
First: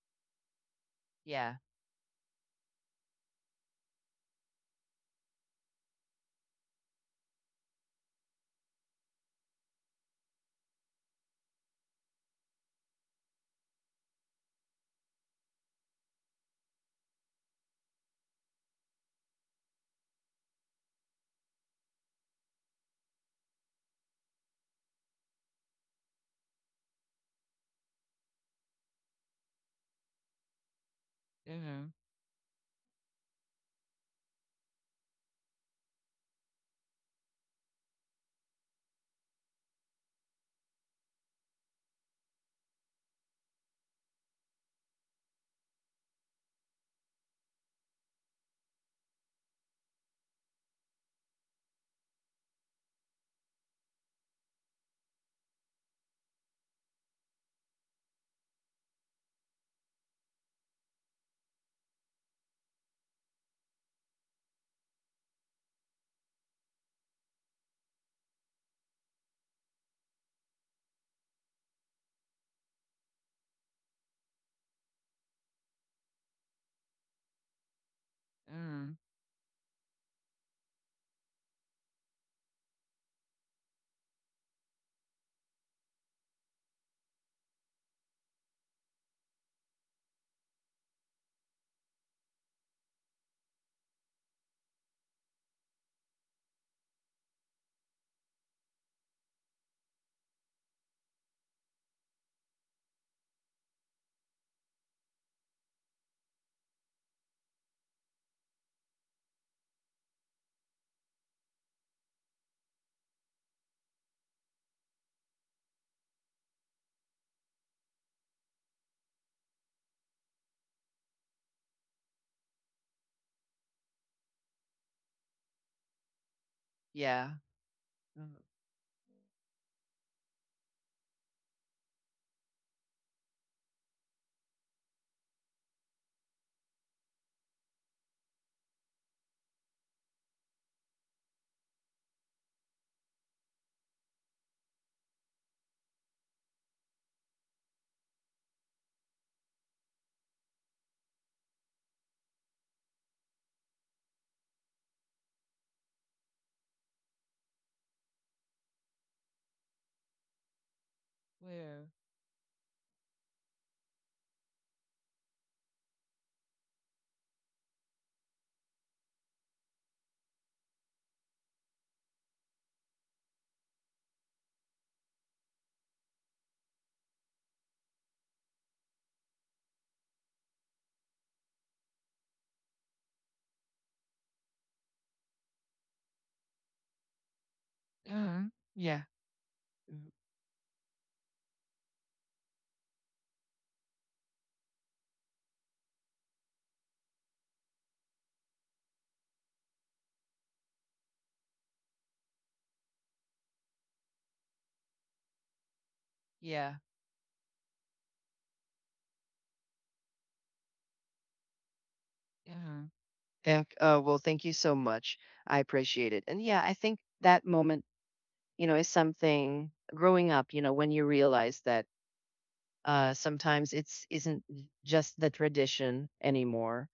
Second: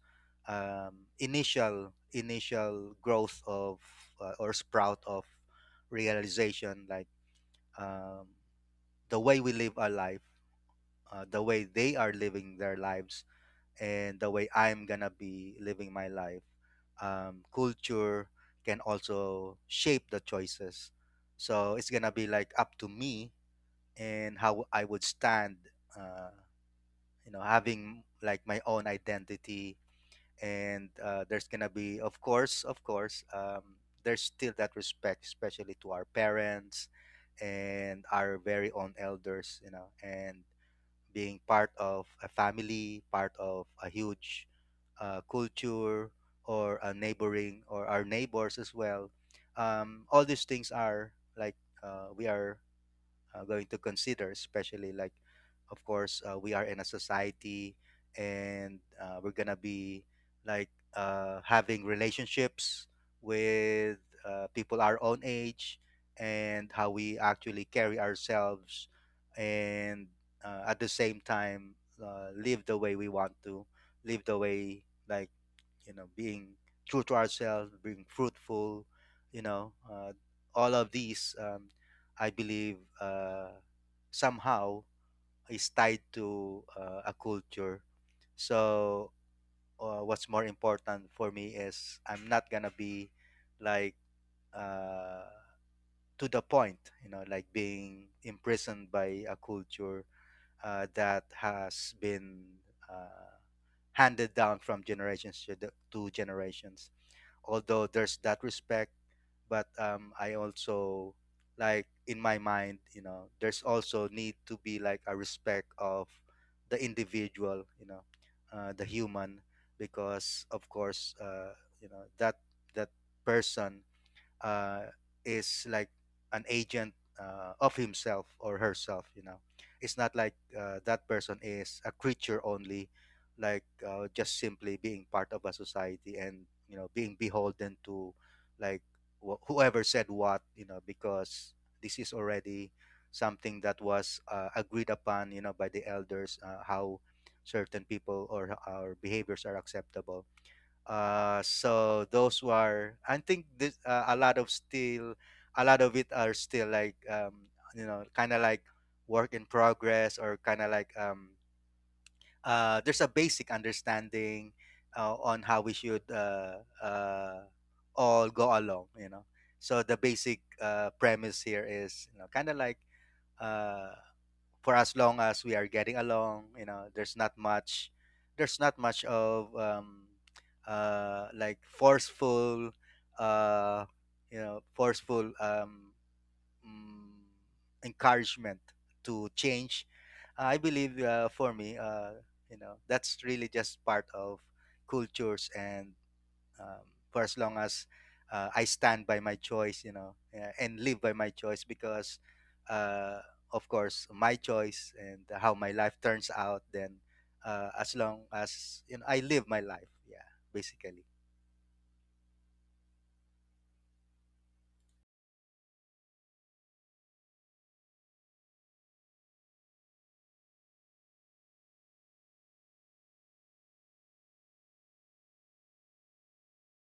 Yeah.
initial growth of or sprout of realization, like um, the way we live our life, the way they are living their lives, and the way I'm gonna be living my life. Culture can also shape the choices, so it's gonna be like up to me and how I would stand. Uh, you know, having like my own identity, and there's gonna
Mm-hmm.
be, of course, there's still that respect, especially to our parents and our very own elders, you know, and being part of a family, part of a huge culture, or a neighboring, or our neighbors as well. All these things are like, we are going to consider, especially like, of course, we are in a society, and we're gonna be like having relationships with people our own age, and how we actually carry ourselves, and at the same time live the way we want to live, the way like, you know, being true to ourselves, being fruitful,
Mm-hmm.
you know. All of these I believe somehow is tied to a culture. So what's more important for me is I'm not gonna be like uh, to the point, you know, like being imprisoned by a culture that has been uh, handed down from generations to generations, although there's that respect. But I also, like in my mind, you know, there's also need to be like a respect of the individual, you know, the human, because of course, you know, that person uh, is like an agent
Yeah.
of himself
Mm-hmm.
or herself, you know. It's not like that person is a creature only, like just simply being part of a society, and, you know, being beholden to like whoever said what, you know, because this is already something that was agreed upon, you know, by the elders, how certain people or our behaviors are acceptable. So those who are, I think this a lot of still, a lot of it are still like you know, kind of like work in progress, or kind of like
Yeah.
there's a basic understanding on how we should all go along, you know. So the basic premise here is, you know, kind of like. Uh, for as long as we are getting along, you know, there's not much, of like forceful uh you know, forceful mm,
Mm-hmm.
encouragement
Yeah.
to change. I believe for me, you know, that's really just part of cultures. And um, for as long as I stand by my choice, you know, and live by my choice because, uh, of course, my choice and how my life turns out.
Mm-hmm.
Then, as long as, you know, I live my life, yeah, basically,
Yeah. Ec oh, well, thank you so much. I appreciate it. And yeah, I think that moment, is something growing up, when you realize that sometimes it's isn't j- just the tradition anymore.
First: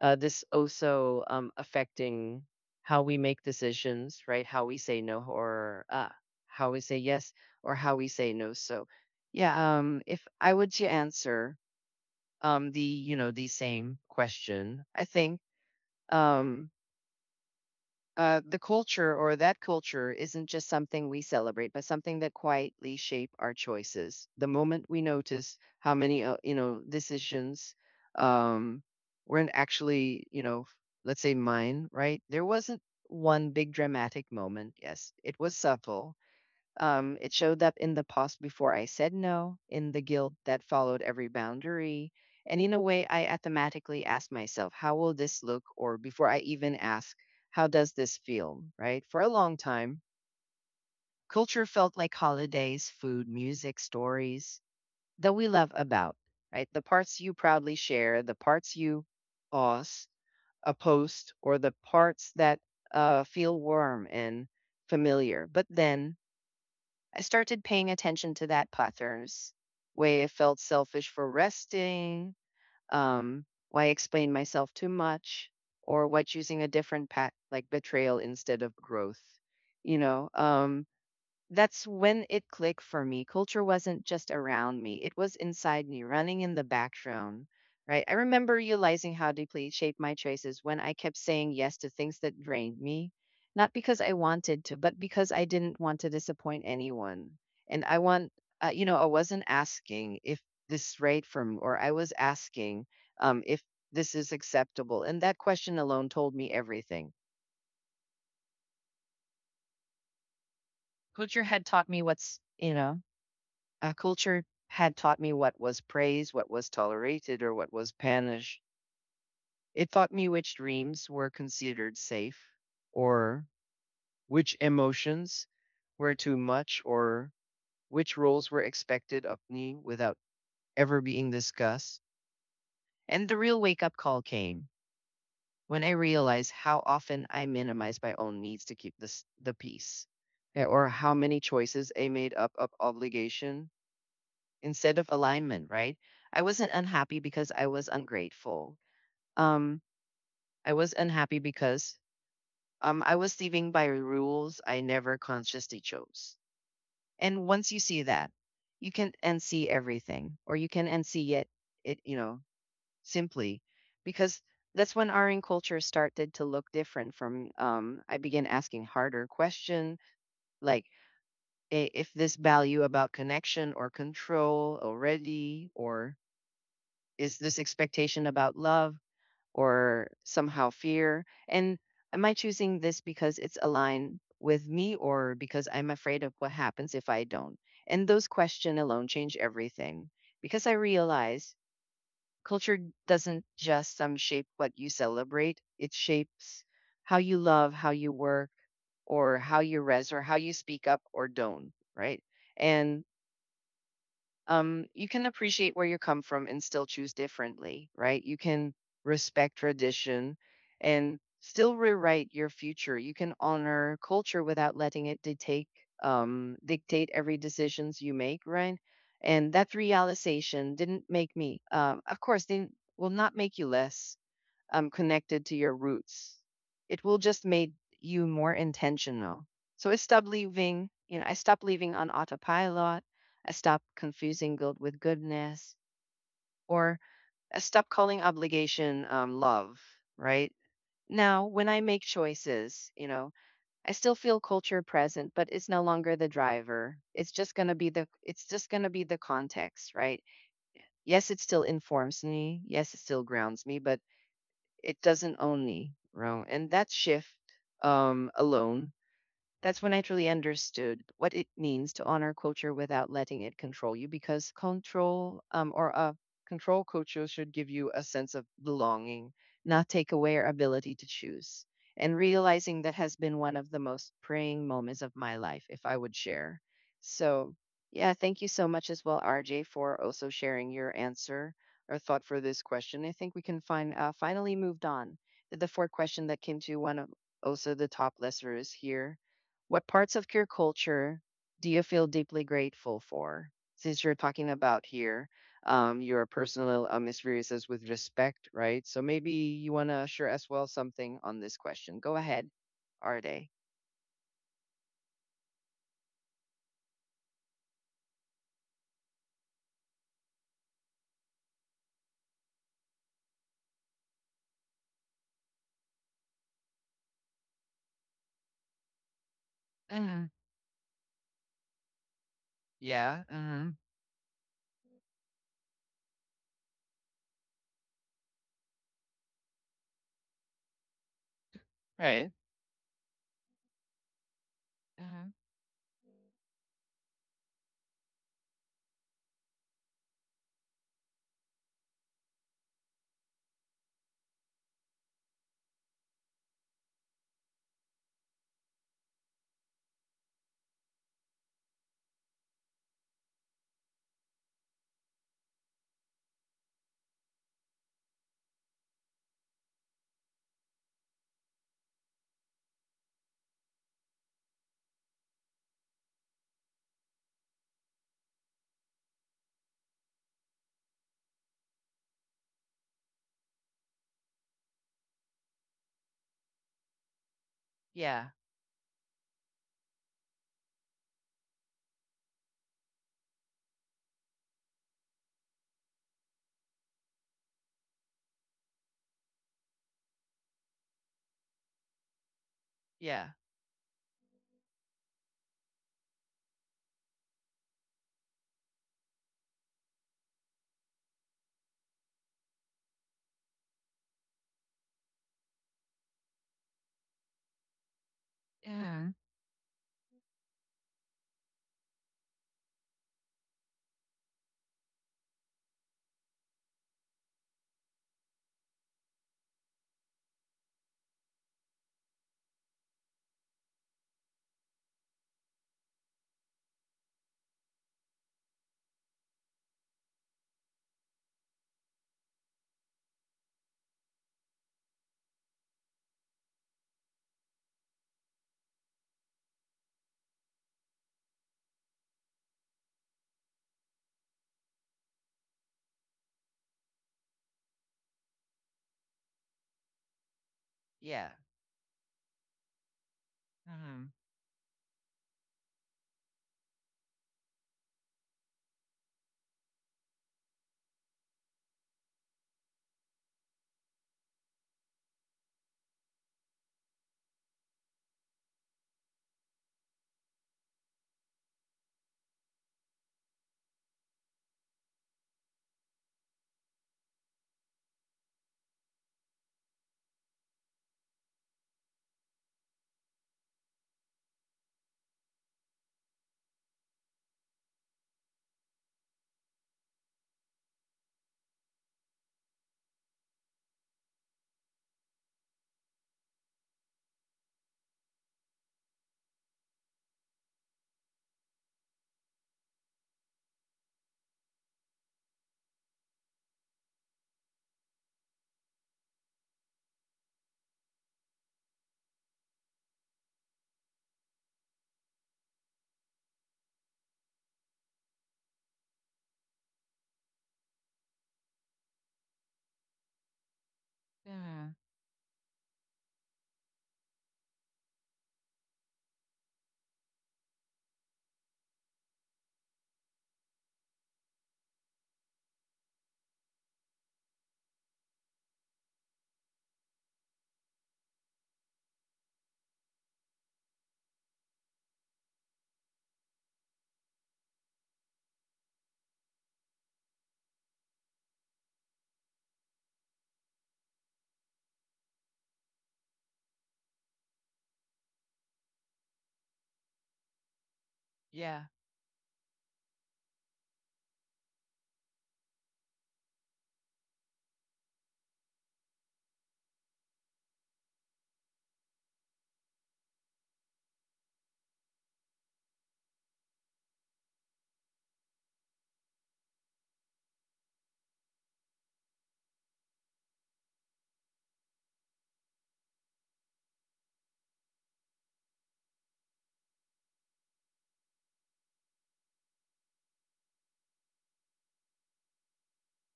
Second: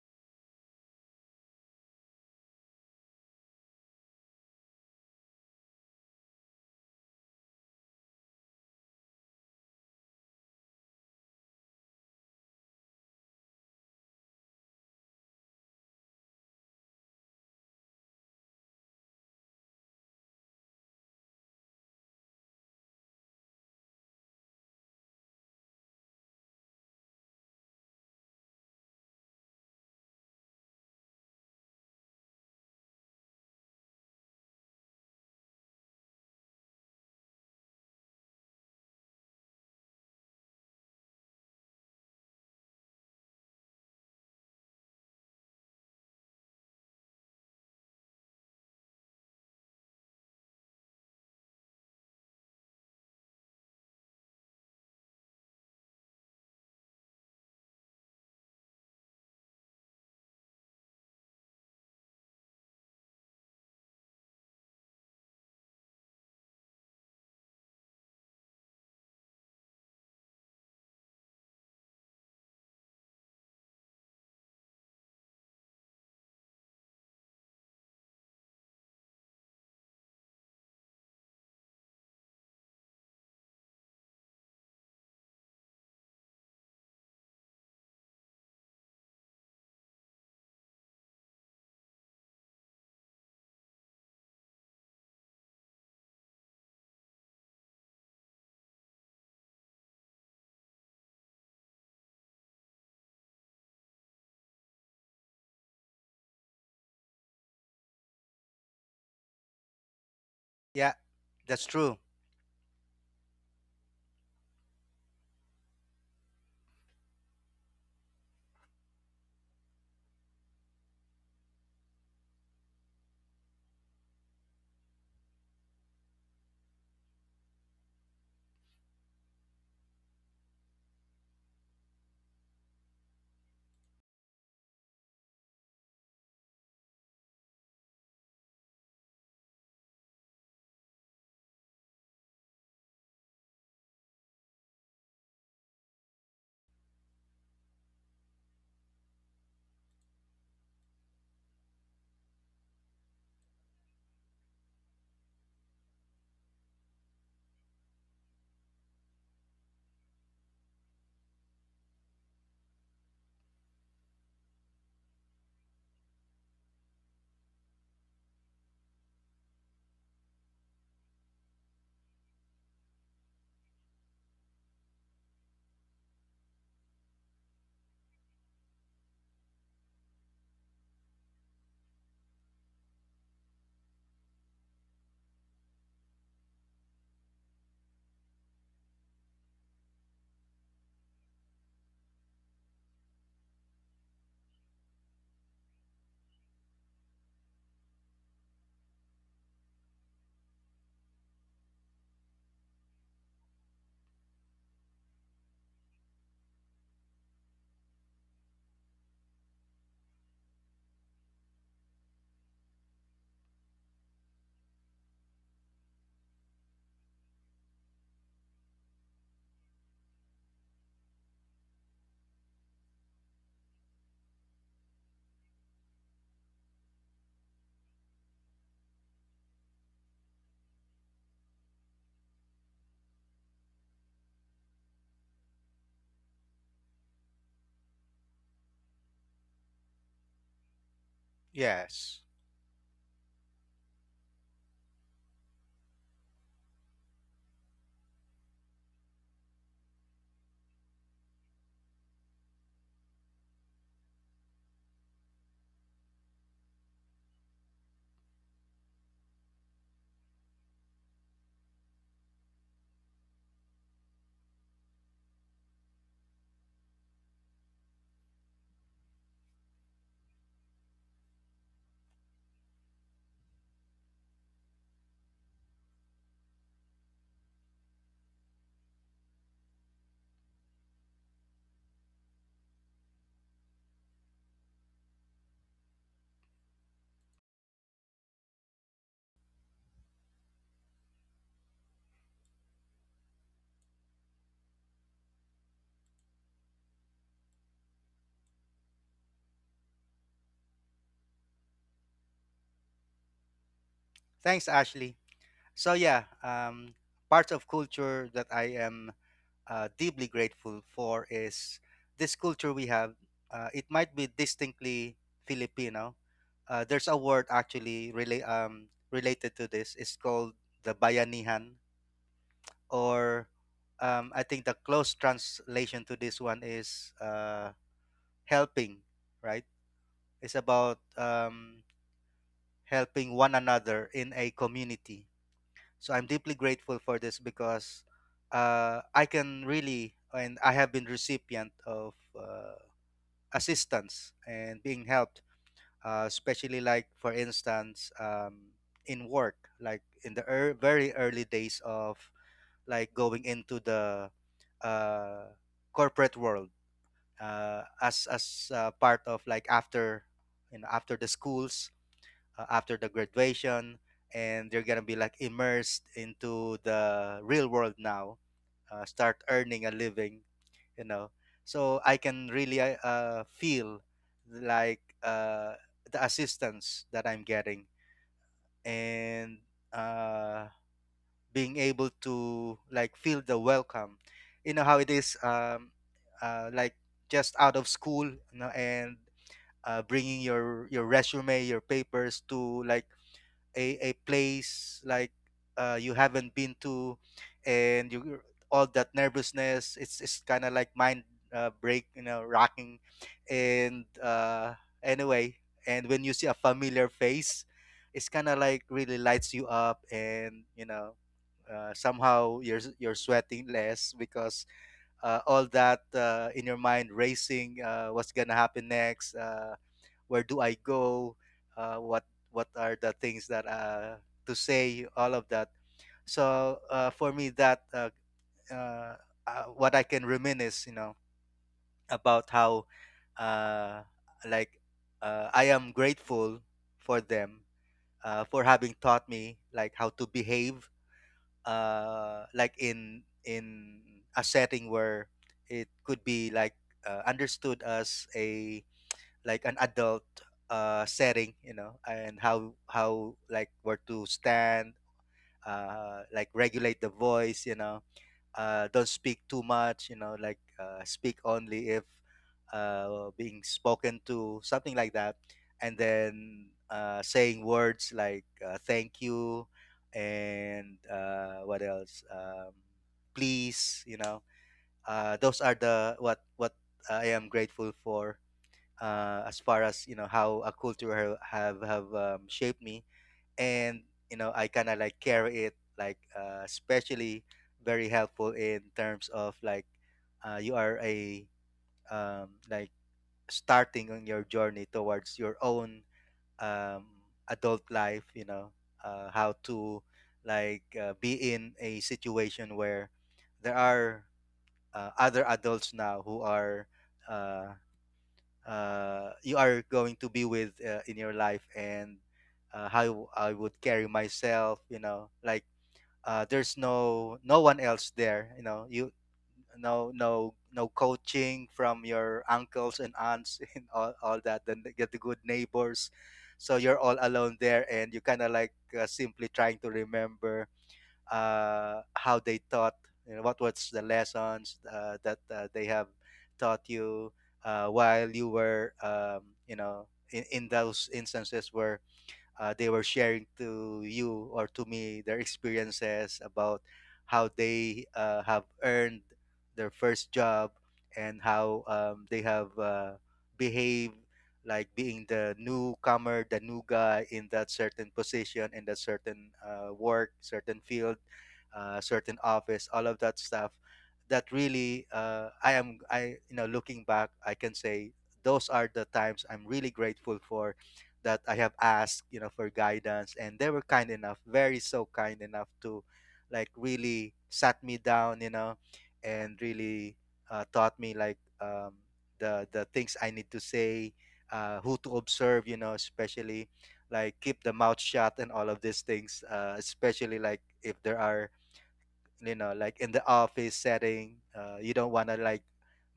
This also affecting how we make decisions, right? How we say no how we say yes or how we say no. So yeah, if I were to answer the, the same question, I think um the culture or that culture isn't just something we celebrate, but something that quietly shape our choices. The moment we notice how many, decisions um, weren't actually, let's say mine, right? There wasn't one big dramatic moment. Yes, it was subtle, it showed up in the pause before I said no, in the guilt that followed every boundary. And in a way, I automatically asked myself, how will this look? Or before I even ask, how does this feel? Right? For a long time, culture felt like holidays, food, music, stories that we love about, right? The parts you proudly share, the parts you pause, oppose, or the parts that feel warm and familiar. But then I started paying attention to that patterns, way I felt selfish for resting, why I explained myself too much, or why choosing a different path like betrayal instead of growth. You know, um, that's when it clicked for me. Culture wasn't just around me, it was inside me, running in the background. Right. I remember realizing how deeply it shaped my choices when I kept saying yes to things that drained me, not because I wanted to, but because I didn't want to disappoint anyone. And I want, I wasn't asking if this is right for me, or I was asking if this is acceptable. And that question alone told me everything.
yeah,
Culture had
that's
taught
true.
me what's, you know, culture had taught me what was praised, what was tolerated, or what was punished. It taught me which dreams were considered safe, or which emotions were too much, or which roles were expected of me without ever being discussed. And the real wake up call came when I realized how often I minimized my own needs to keep this, the peace, or how many choices I made up of obligation instead of alignment, right? I wasn't unhappy because I was ungrateful. Um, I was unhappy because I was living by rules I never consciously chose. And once you see that, you can unsee everything, or you can unsee it, it you know, simply, because that's when our in culture started to look different. From I began asking harder question, like I- if this value about connection or control already, or is this expectation about love or somehow fear? And am I choosing this because it's aligned with me or because I'm afraid of what happens if I don't? And those questions alone change everything because I realize culture doesn't just shape what you celebrate, it shapes how you love, how you work, or how you res, or how you speak up or don't, right? And you can appreciate where you come from and still choose differently, right? You can respect tradition and still rewrite your future. You can honor culture without letting it dictate dictate every decisions you make, right? And that realization didn't make me, of course, they will not make you less connected to your roots. It will just make you more intentional. So I stopped leaving on autopilot. I stopped confusing guilt with goodness, or I stopped calling obligation love, right? Now, when I make
Yes,
choices, you know, I still feel culture present, but it's no longer the driver. It's just gonna be the it's just gonna be the context, right? Yes, it still informs me. Yes, it still grounds me, but it doesn't own me, Ro. And that shift alone, that's when I truly understood what it means to honor culture without letting it control you, because control or a control culture should give you a sense of belonging, not take away your ability to choose. And realizing that has been one of the most praying moments of my life, if I would share. So, yeah, thank you so much as well, RJ, for also sharing your answer or thought for this question. I think we can find finally moved on to the fourth question that came to one of also the top listeners here, what parts of your culture do you feel deeply grateful for? Since you're talking about here, your personal experiences with respect, right? So maybe you want to share as well something on this question. Go ahead, Are they?
thanks, Ashley. So yeah, parts of culture that I am deeply grateful for is this culture we have. It might be distinctly Filipino. There's a word actually related to this. It's
Mm-hmm.
called the bayanihan,
Yeah.
or
Mm-hmm.
I think the close translation to this one is helping, right? It's about
Right.
helping one another in a community.
Mm-hmm.
So I'm deeply grateful for this because I can really, and I have been recipient of uh, assistance and being helped, especially like, for instance, in work, like in the ear very early days of like going into the uh, corporate world, as part of like after, you know, after the schools, after the graduation, and they're gonna be like immersed into the real world now, start earning a living, you know. So I can really feel like the assistance that I'm getting,
Yeah.
and uh, being able to like feel the welcome, you know, how it is, like just out of school, you know, and bringing your resume, your papers to like
Yeah.
a place like you haven't been to, and you, all that nervousness, it's kind of like mind break, you know, rocking, and anyway. And when you see a familiar face, it's kind of like
Mm-hmm.
really lights you up, and you know, somehow you're sweating less because all that in your mind racing, what's gonna happen next, where do I go, what are the things that to say, all of that. For me, that uh, what I can reminisce, you know, about how uh, like I am grateful for them, for having taught me like how to behave, like in a setting where it could be like understood as a, like, an adult
Yeah.
setting, you know, and how like where
Mm-hmm.
to stand, like regulate the voice, you know, don't speak too much, you know, like speak only if being spoken to, something like that. And then saying words like thank you and what else, please, you know. Those are the what I am grateful for, as far as you know how a culture have shaped me. And you know, I kind of like carry it like, especially very helpful in terms of like you are a, like, starting on your journey towards your own, um, adult life, you know. How to like be in a situation where there are other adults now who are uh, you are going to be with in your life. And how I would carry myself, you know, like, there's no one else there, you know. You, no coaching from your uncles and aunts and all that. Then get the good neighbors, so you're all alone there, and you kind of like simply trying to remember how they taught, you know, what was the lessons that they have taught you while you were, you know, in those instances where they were sharing to you or to me their experiences about how they have earned their first job, and how they have behaved, like being the newcomer, the new guy in that certain position, in that certain work, certain field, certain office, all of that stuff. That really, I am, I you know, looking back, I can say those are the times I'm really grateful for, that I have asked, you know, for guidance. And they were kind enough, very so kind enough to, like, really sat me down, you know, and really taught me like, the things I need to say, who to observe, you know, especially like keep the mouth shut and all of these things, especially like if there are, you know, like in the office setting, you don't want to like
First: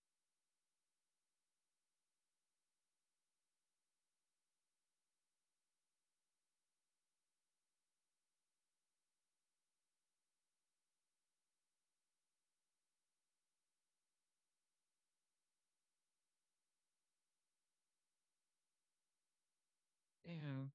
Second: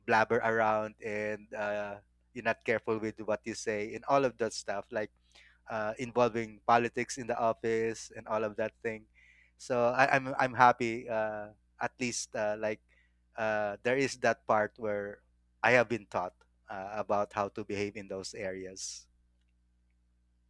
blabber around and you're not careful with what you say and all of that stuff. Like involving politics in the office and all of that thing. So I'm happy, at least, there is that part where I have been taught about how to behave in those areas.
Yeah.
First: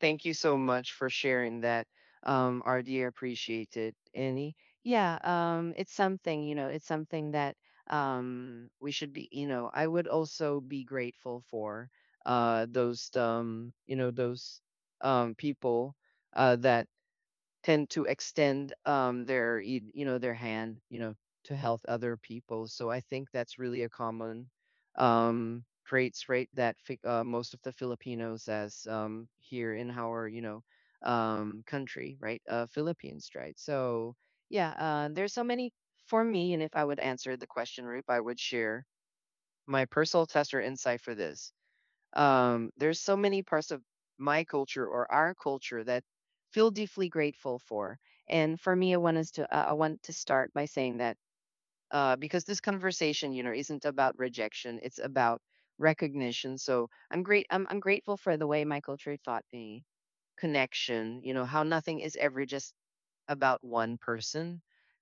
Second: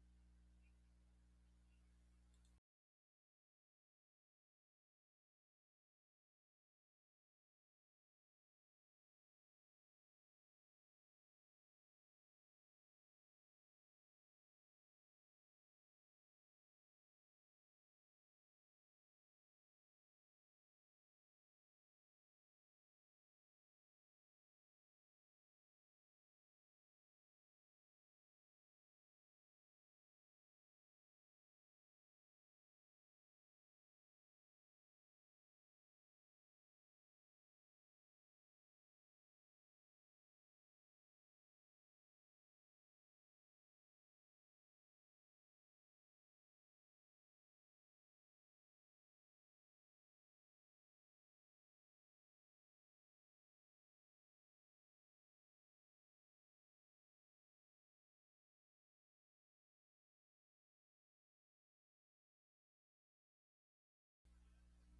Thank you so much for sharing that, RD. Appreciate it. Any, yeah, it's something, you know, it's something that we should be, you know, I would also be grateful for those, those people that tend to extend their you know their hand, you know, to help other people. So I think that's really a common trait that fi- most of the Filipinos as here in our, you know, country, right? Philippines, right? So yeah, there's so many for me. And if I would answer the question, Rupe, I would share my personal tester insight for this. There's so many parts of my culture or our culture that feel deeply grateful for. And for me, I want us to I want to start by saying that because this conversation, you know, isn't about rejection; it's about recognition. So I'm great. I'm grateful for the way my culture taught me connection. You know how nothing is ever just about one person,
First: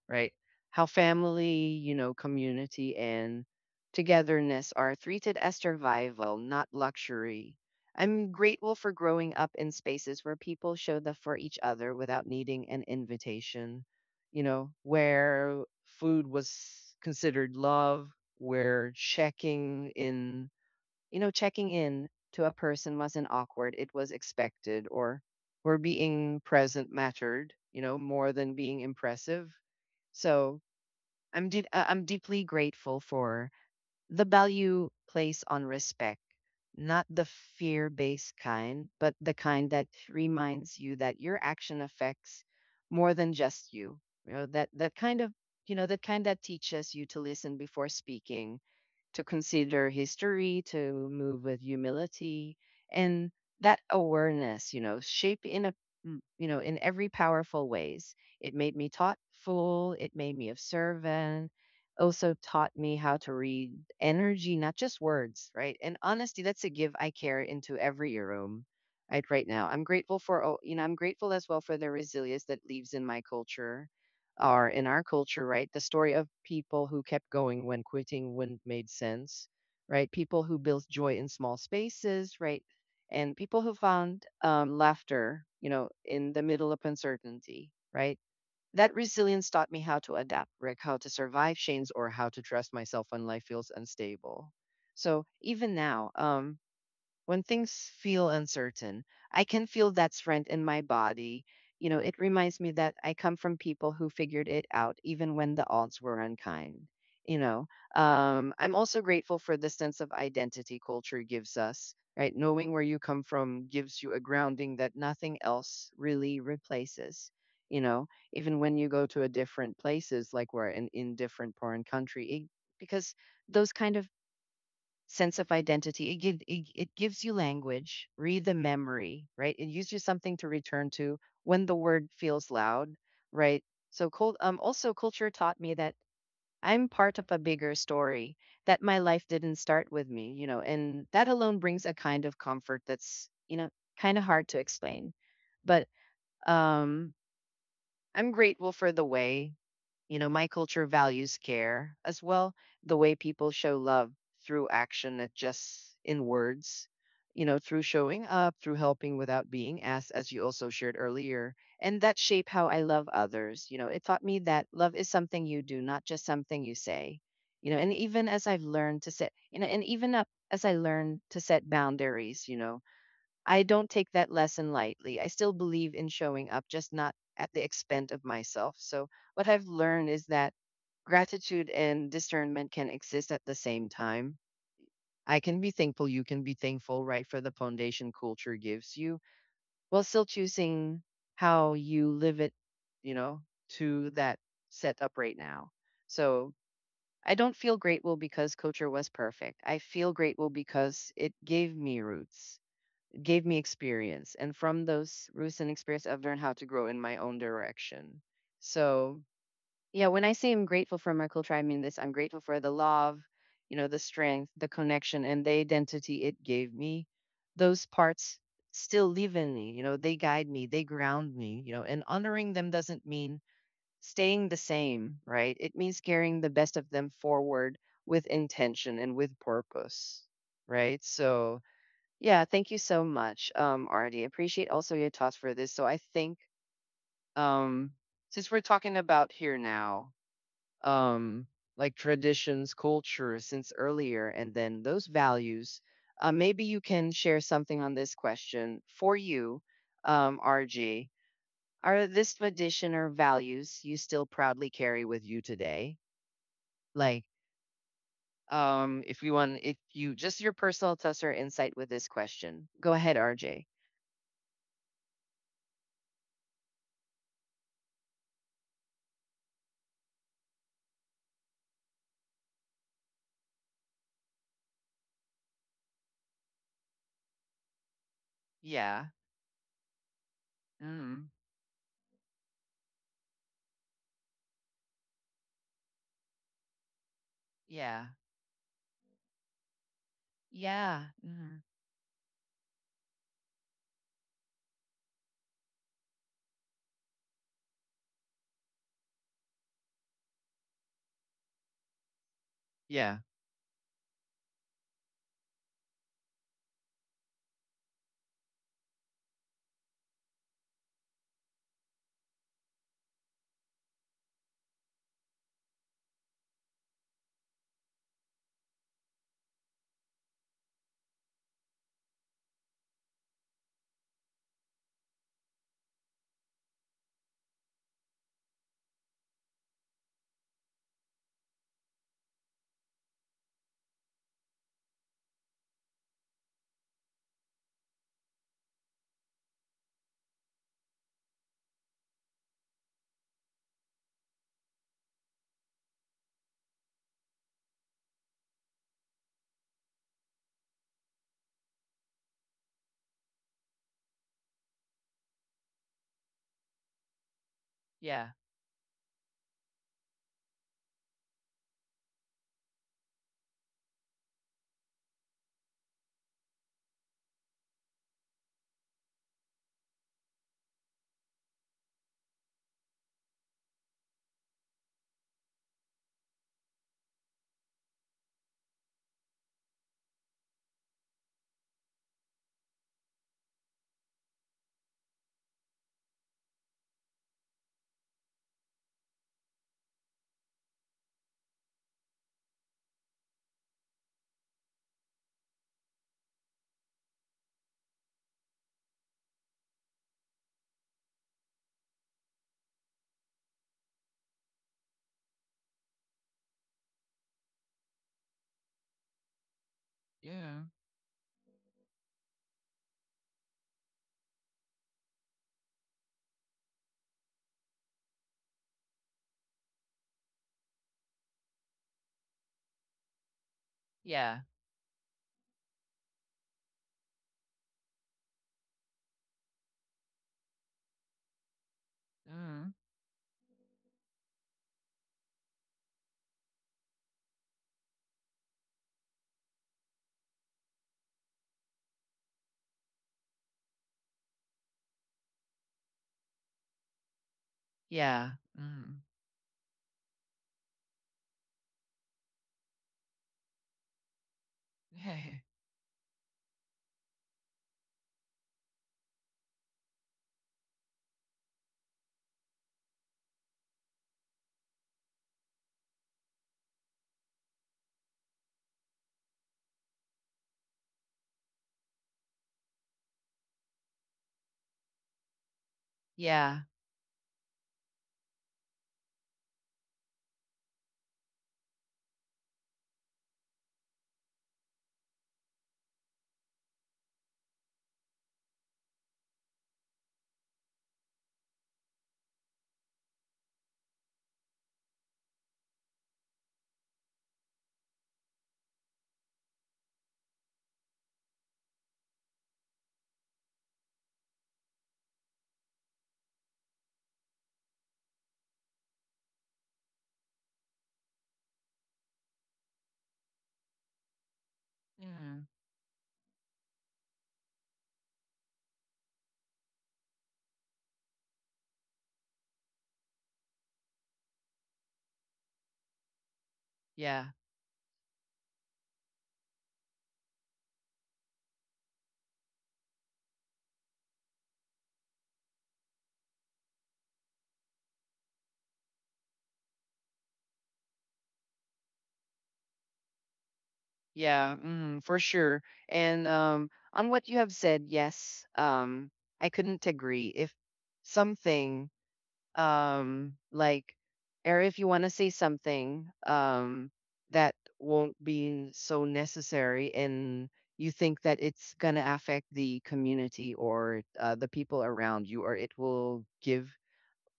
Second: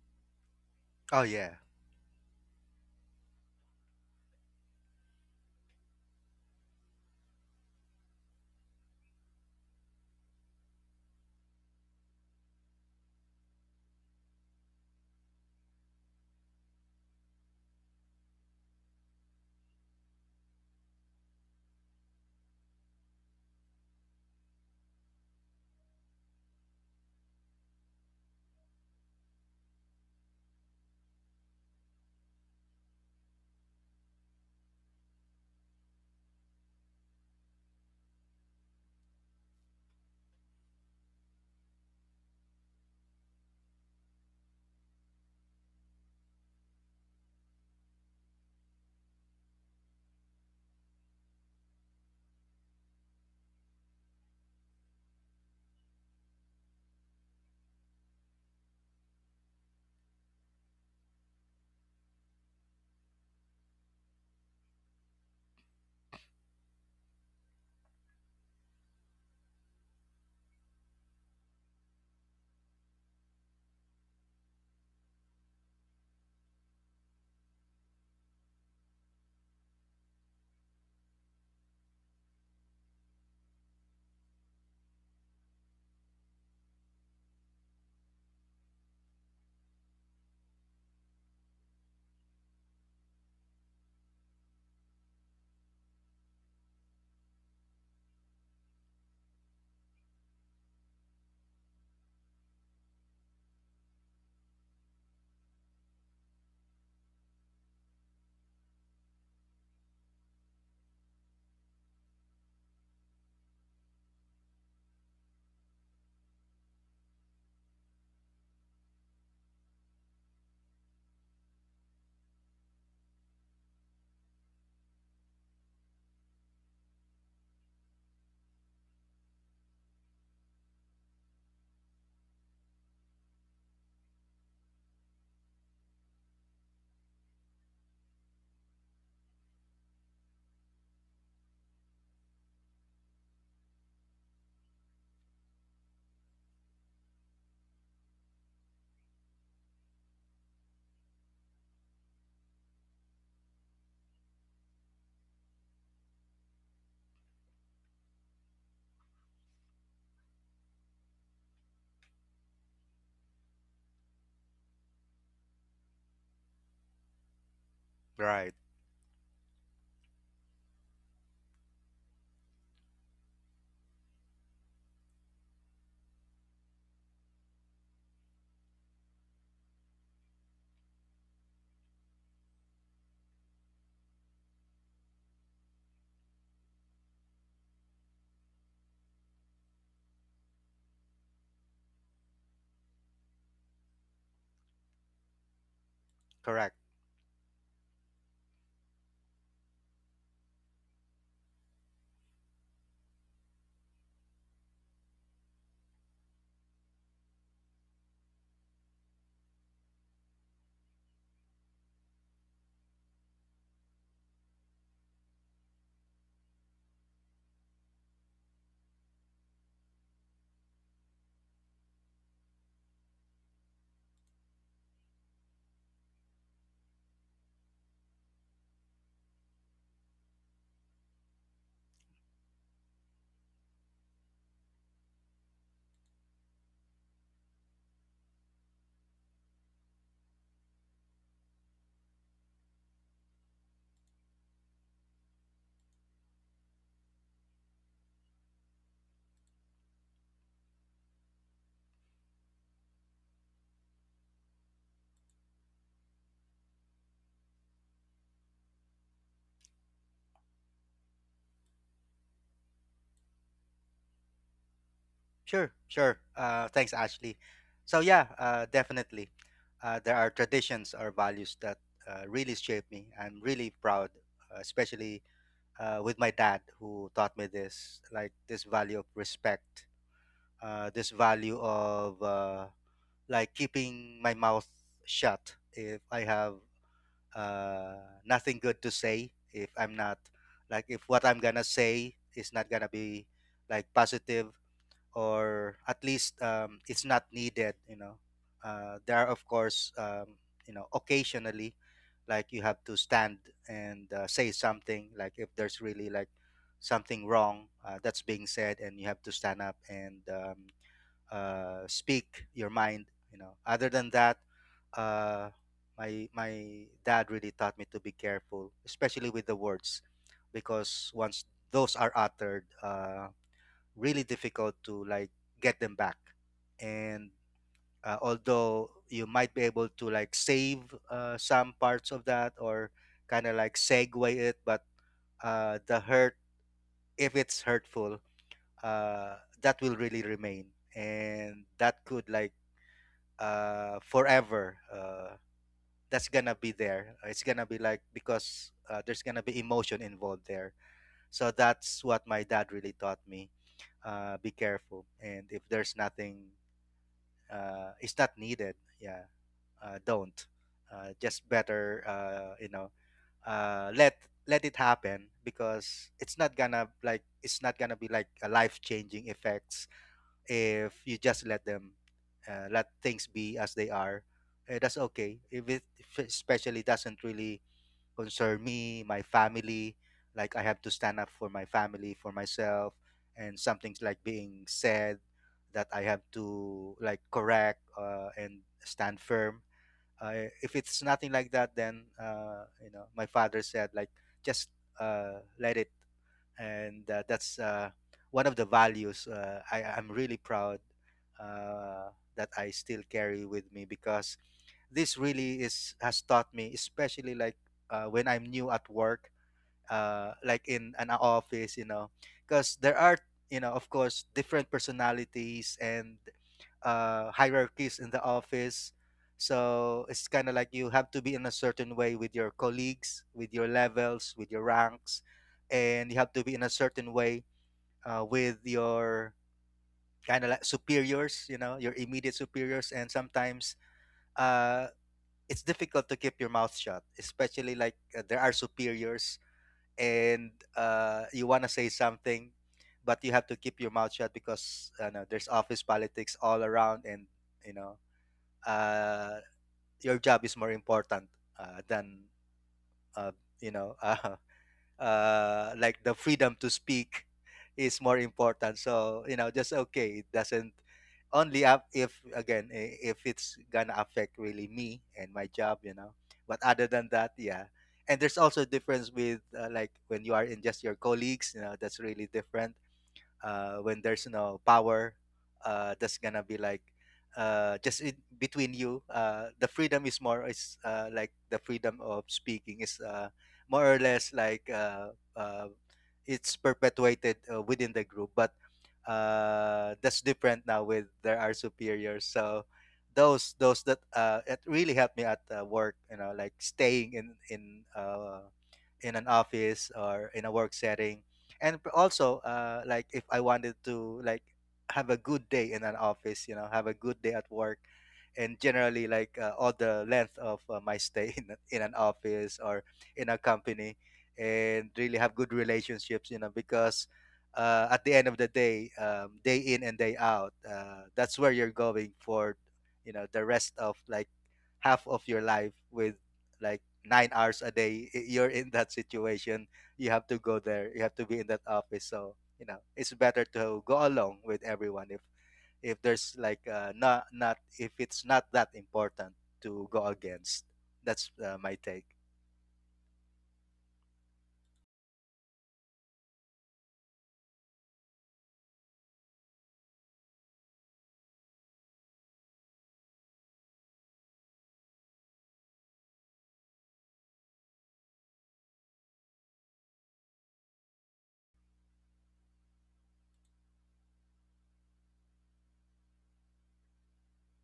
right? How
Oh yeah,
family, you know, community and togetherness are treated as survival, not luxury. I'm grateful for growing up in spaces where people showed up for each other without needing an invitation, you know, where food was considered love, where checking in to a person wasn't awkward. It was expected, or being present mattered, you know, more than being impressive. So I'm deeply grateful for the value placed on respect, not the fear-based kind, but the kind that reminds you that your action affects more than just you. You know, that kind that teaches you to listen before speaking, to consider history, to move with humility, and that awareness, you know, shape in a you know, in every powerful ways. It made me thoughtful. It made me observant. Also taught me how to read energy, not just words, right? And honesty, that's a give I carry into every room. Right, right now, I'm grateful for, oh, you know, I'm grateful as well for the resilience that lives in my culture or in our culture, right? The story of people who kept going when quitting wouldn't made sense, right? People who built joy in small spaces, right? And people who found laughter, you know, in the middle of uncertainty, right? That resilience taught me how to adapt, Rick, how to survive change, or how to trust myself when life feels unstable. So even now, when things feel uncertain, I can feel that strength in my body. You know, it reminds me that I come from people who figured it out even when the odds were unkind. You know, I'm also grateful for the sense of identity culture gives us, right? Knowing where you come from gives you a grounding that nothing else really replaces. You know, even when you go to a different places, like we're in different foreign country, it, because those kind of sense of identity. It, it gives you language, read the memory, right? It gives you something to return to when the word feels loud, right? So, also, culture taught me that I'm part of a bigger story, that my life didn't start with me, you know, and that alone brings a kind of comfort that's, you know, kind of hard to explain. But um, I'm grateful for the way, you know, my culture values care as well, the way people show love through action, not just in words, you know, through showing up, through helping without being asked, as you also shared earlier. And that shape how I love others. You know, it taught me that love is something you do, not just something you say. You know, and even as
right,
I've learned to set, you know, and even up as I learned to set boundaries, you know, I don't take that lesson lightly. I still believe in showing up, just not at the expense of myself. So, what I've learned is that gratitude and discernment can exist at the same time. I can be thankful, you can be thankful, right, for the foundation culture gives you, while still choosing how you live it, you know, to that setup right now. So
correct.
I don't feel grateful because culture was perfect. I feel grateful because it gave me roots, gave me experience. And from those recent experience, I've learned how to grow in my own direction. So, yeah, when I say I'm grateful for my culture, I mean this, I'm grateful for the love, you know, the strength, the connection, and the identity it gave me. Those parts still live in me, you know, they guide me, they ground me, you know, and honoring them doesn't mean staying the same, right? It means carrying the best of them forward with intention and with purpose, right? So, yeah, thank you so much, Artie. Appreciate also your thoughts for this. So I think um, since we're talking about here now, um, like traditions, culture, since earlier, and then those values, maybe you can share something on this question for you, RG. Are this tradition or values you still proudly carry with you today? Like, if you want, if you just your personal thoughts or insight with this question, go ahead, RJ.
Sure, sure. Thanks, Ashley. So yeah, definitely. There are traditions or values that really shape me. I'm really proud, especially with my dad, who taught me this, like, this value
Yeah.
of respect, this value of like keeping my mouth shut if I have uh,
Yeah.
nothing good to say, if I'm not, like, if
Yeah.
what I'm gonna
Mhm.
say is not gonna be like positive, or at least, it's not needed, you know. There are, of course, you know, occasionally, like, you have to
Yeah.
stand and say something, like if there's really like something wrong that's being said, and you have to stand up and speak your mind, you know. Other than that, uh, my dad really taught me to be careful, especially with the words, because once those are uttered, really difficult to like get them back. And although you might be able to like save some parts of that, or kind of like segue it, but the hurt, if it's hurtful, uh, that will really remain. And that could like forever, that's gonna be there. It's gonna be like, because there's gonna be emotion involved there. So that's what my dad really taught me: be careful. And if there's nothing, is not
Yeah.
needed. Yeah, don't. Just better, you know, let it happen, because it's not gonna like, it's not gonna be like a life changing effects if you just let them let things be as they are. That's okay if it, if it especially doesn't really concern me, my family. Like, I have to stand up for my family, for myself, and something's like being said that I have to like correct, and stand firm. If it's nothing like that, then you know, my father said, like, just let it. And that's one of the values I'm really proud, uh, that I still carry with me, because this really is has taught me, especially like when I'm new at work, like
Yeah.
in an office, you know, because there are, you know, of course, different personalities and hierarchies in the office. So it's kind of like you have to be in a certain way with your colleagues, with your levels, with your
Yeah.
ranks, and you have to be in a certain way with your kind of like superiors, you know, your immediate superiors.
Mhm.
And sometimes uh, it's difficult to keep your mouth shut, especially like there are superiors and you want to say something, but you have to keep your mouth shut because no, there's office politics all around, and you know
Yeah. Mhm.
uh, your job is more important than uh, you know, like the freedom to speak is more important. So you know, just okay. It doesn't only up if again, if it's gonna affect really me and my job, you know. But other than that, yeah. And there's also difference with, like when you are in just your colleagues, you know, that's really different when there's no power that's gonna be like
Yeah.
just in between you. The freedom is more is, like the freedom of speaking is, more or less uh, it's perpetuated within the group, but that's different now with there are superiors. So those that, it really helped me at work, you know, like staying in in an office or in a work setting. And also, like if I wanted to like have a good day in an office, you know, have a good day at work, and generally like, all the length of my stay in an office or in a company, and really have good
Mhm.
relationships, you know, because at the end of the day, day in and day out, that's where you're going for, you know, the rest of like half of your life with, like, nine
Yeah.
hours a day, you're in that situation. You have to go there, you have to be in that office. So you know, it's better to go along with everyone if there's like, not, not if it's not that important to go against. That's my take.
Yeah. Mhm. For sure. And on what you have said, yes, I couldn't agree. If something like or if you want to say something that won't be so necessary and you think that it's going to affect the community or the people around you or it will give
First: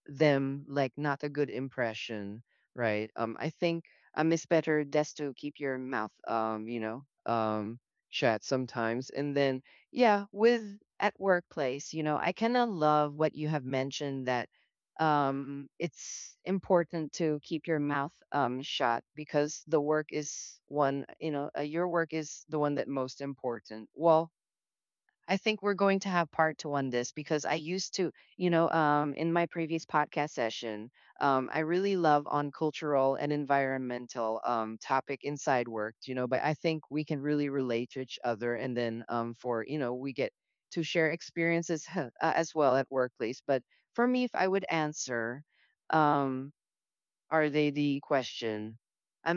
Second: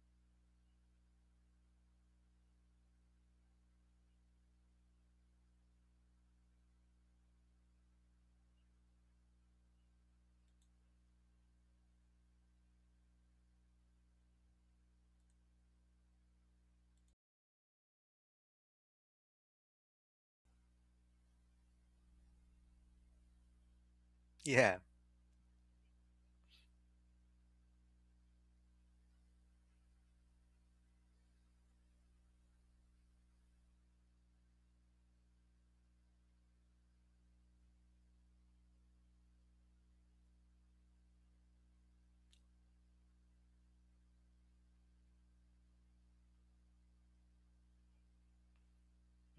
them like not a good impression, right? I think it's better just to keep your mouth, you know, um, shut sometimes. And then, yeah, with at workplace, you know, I kind of love what you have mentioned that it's important to keep your mouth shut because the work is one, you know, your work is the one that most important. Well,
Yeah.
I think we're going to have part two on this because I used to, you know, in my previous podcast session, I really love on cultural and environmental topic inside work, you know, but I think we can really relate to each other. And then for, you know, we get to share experiences as well at workplace. But for me, if I would answer, um are they the question.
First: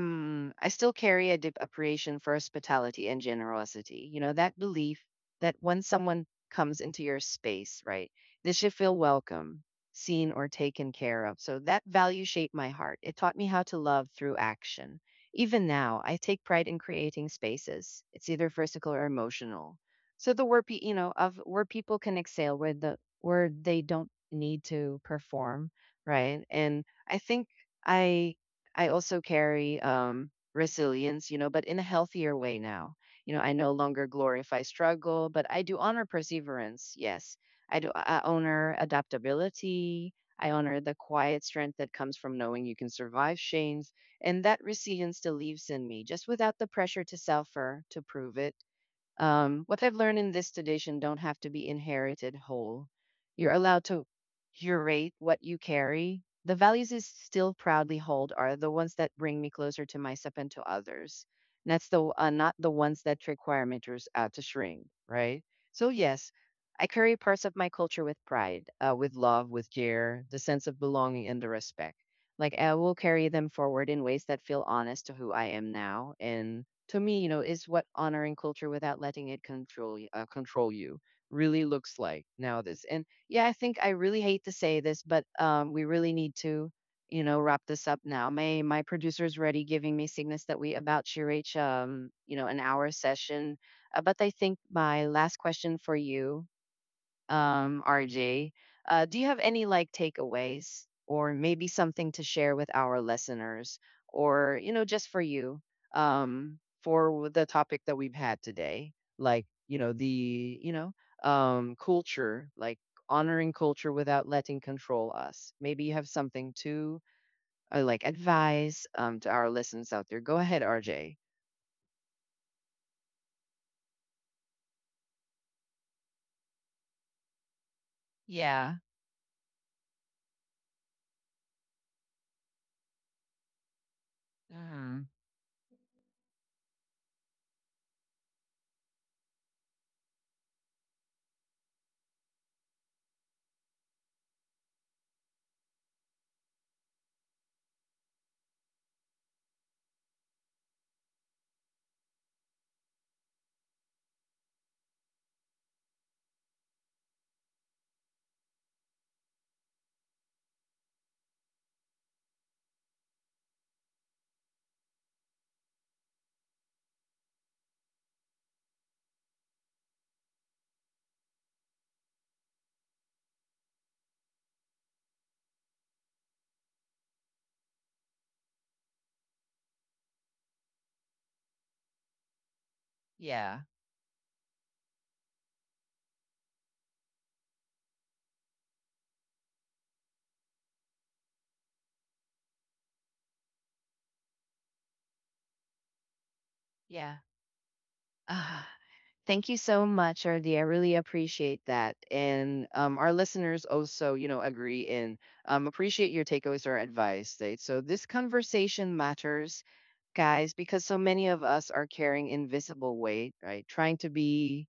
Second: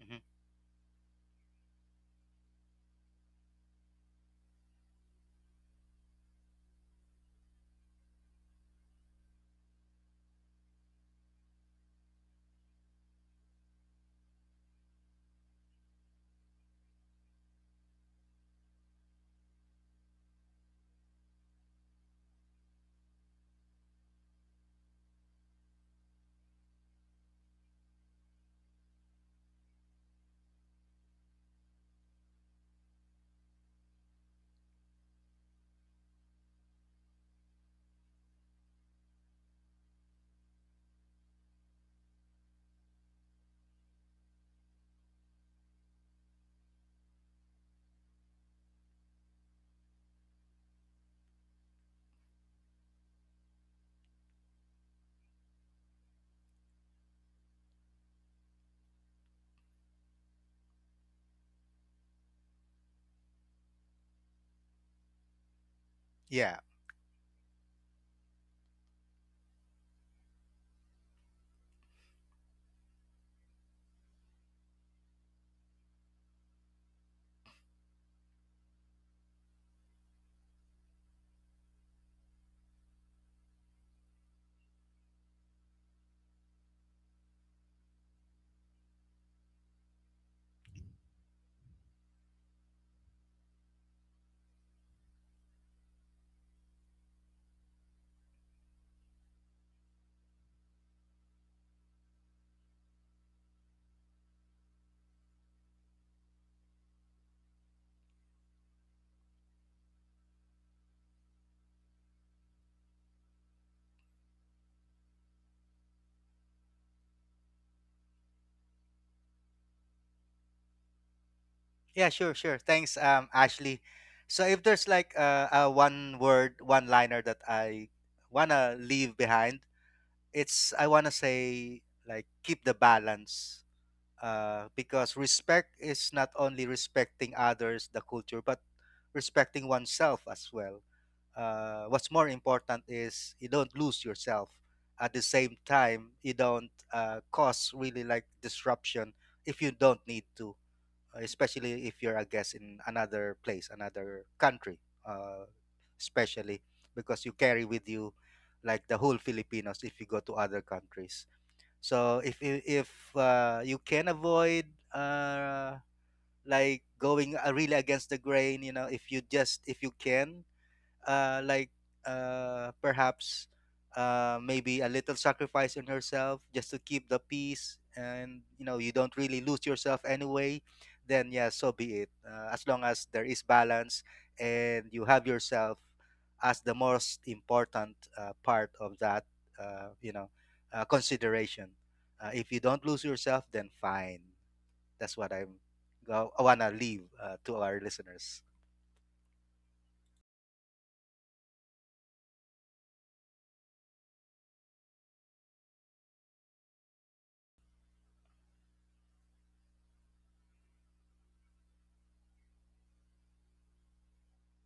Hmm.
I still carry a deep appreciation for hospitality and generosity. You know, that belief that when someone comes into your space, right, they should feel welcome, seen, or taken care of. So that value shaped my heart. It taught me how to love through action. Even now, I take pride in creating spaces. It's either physical or emotional. So the where you know of where people can excel, where the where they don't need to perform, right? And I think I I also carry resilience, you know, but in a healthier way now. You know, I no longer glorify struggle, but I do honor perseverance. Yes, I do. I honor adaptability. I honor the quiet strength that comes from knowing you can survive change, and that resilience still lives in me, just without the pressure to suffer to prove it. What I've learned in this tradition don't have to be inherited whole. You're allowed to curate what you carry. The values I still proudly hold are the ones that bring me closer to myself and to others. And that's the not the ones that require me to, to shrink, right? So yes,
Yeah,
I carry parts of my culture with pride, with love, with care, the sense of belonging, and the respect. Like I will carry them forward in ways that feel honest to who I am now and to me, you know, is what honoring culture without letting it control control you really looks like nowadays. And yeah, I think I really hate to say this, but we really need to, you know, wrap this up now. My producer's already giving me signals that we about to reach, you know, an hour session. But I think my last question for you RJ, do you have any like takeaways or maybe something to share with our listeners or, you know, just for you um, for the topic that we've had today? Like, you know, the, you know, culture, like honoring culture without letting control us. Maybe you have something to like advise to our listeners out there. Go ahead, RJ.
yeah. Sure, sure. Thanks, Ashley. So if there's like a one word, one liner that I wanna
Yeah.
leave behind, it's I wanna say, like, keep the balance,
Mm,
because respect is not only respecting others, the culture, but respecting oneself as well. What's more important is you don't lose yourself. At the same time, you don't cause really like disruption if you don't need to, especially if you're a guest in another place, another country, uh, especially because you carry with you, like, the whole Filipinos if you go to other countries. So if you, if you can avoid uh, like going really against the grain, you know, if you just if you can, uh, like perhaps maybe a little sacrifice in yourself just to keep the peace, and you know you don't really lose yourself anyway, then yeah, so be it, as long as there is
yeah.
balance and you have yourself as the most important part of that, you know, consideration. If you don't lose yourself, then fine. That's what I'm I want to leave
Yeah.
to our listeners.
Thank you so much, Ardi. I really appreciate that. And our listeners also, you know, agree and appreciate your takeaways or advice. Right? So this conversation matters, guys, because so many of us are carrying invisible weight, right? Trying to be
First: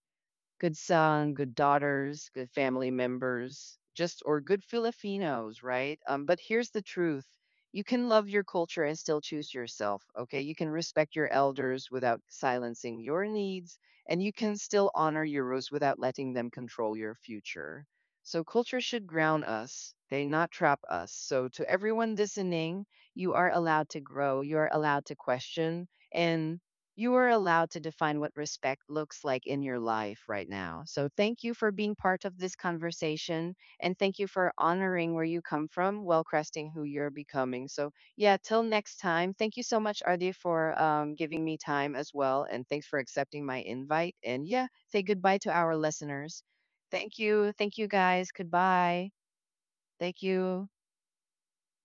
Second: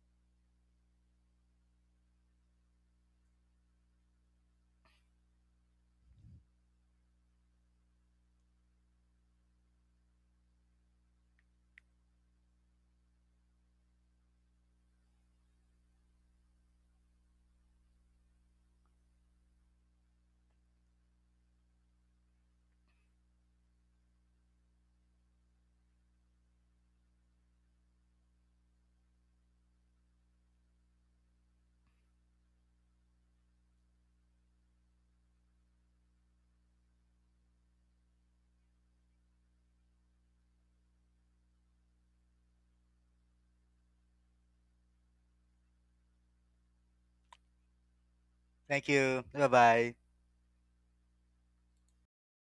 good son, good daughters, good family members, just or good Filipinos, right? But here's the truth. You can love your culture and still choose yourself, okay? You can respect your elders without silencing your needs, and you can still honor your roots without letting them control your future. So, culture should ground us, they not trap us. So, to everyone listening, you are allowed to grow, you are allowed to question, and you are allowed to define what respect looks like in your life right now. So, thank you for being part of this conversation and thank you for honoring where you come from while cresting who you're becoming. So, yeah, till next time, thank you so much, Ardi, for giving me time as well. And thanks for accepting my invite. And yeah, say goodbye to our listeners. Thank you. Thank you, guys.
Thank
Goodbye.
you, bye bye.
Thank you.